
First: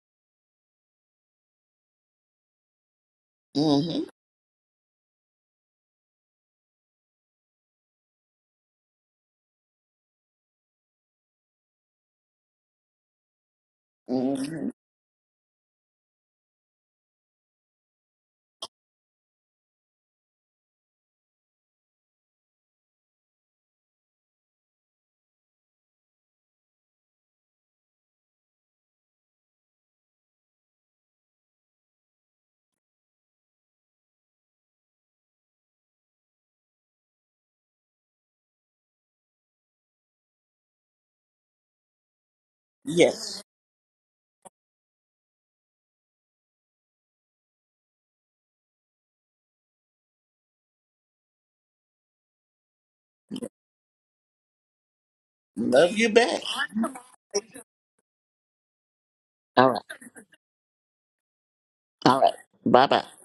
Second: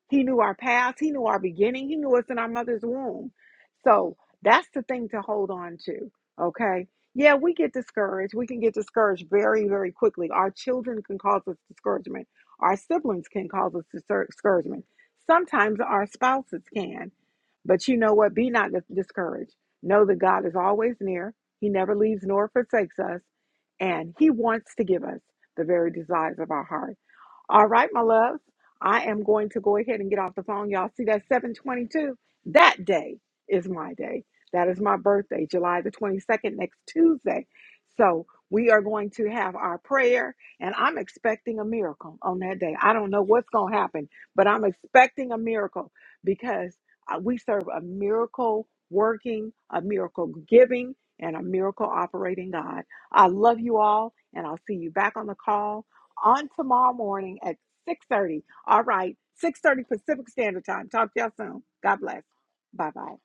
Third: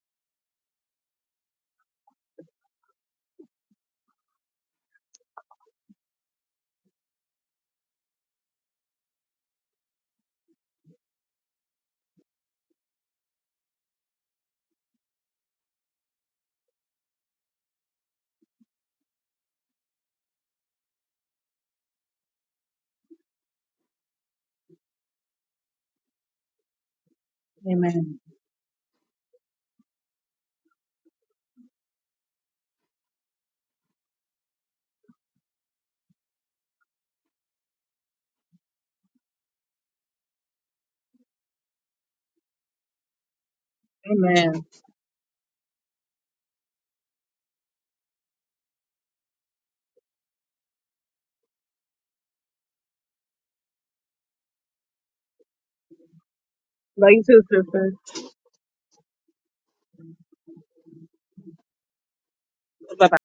[SPEAKER 1] He knew our past. He knew our beginning. He knew us in our mother's womb.
[SPEAKER 2] Mm-hmm.
[SPEAKER 1] So that's the thing to hold on to. Okay. Yeah, we get discouraged. We can get discouraged very, very quickly. Our children can cause us discouragement. Our siblings can cause us discour-
[SPEAKER 2] hmm
[SPEAKER 1] discouragement. Sometimes our spouses can. But you know what? Be not dis- discouraged. Know that God is always near. He never leaves nor forsakes us. And He wants to give us the very desires of our heart. All right, my
[SPEAKER 3] Amen.
[SPEAKER 1] loves. I am going to go ahead and get off the phone. Y'all see that 722? That day is my day. That is my birthday, July the 22nd, next Tuesday. So we are going to have our prayer, and I'm expecting a miracle on that day. I don't know
[SPEAKER 2] Yes.
[SPEAKER 1] what's going to happen, but
[SPEAKER 3] Amen.
[SPEAKER 1] I'm expecting a miracle because uh, we serve a miracle working, a miracle giving, and a miracle operating God. I love you all, and I'll see you back on the call
[SPEAKER 2] Love you back.
[SPEAKER 1] on tomorrow
[SPEAKER 3] Love you
[SPEAKER 1] morning
[SPEAKER 3] too,
[SPEAKER 1] at
[SPEAKER 3] sisters.
[SPEAKER 1] 6.30. All right,
[SPEAKER 2] All right.
[SPEAKER 1] 6.30 Pacific Standard Time. Talk to y'all soon. God
[SPEAKER 2] All
[SPEAKER 1] bless.
[SPEAKER 2] right. Bye bye.
[SPEAKER 1] Bye-bye.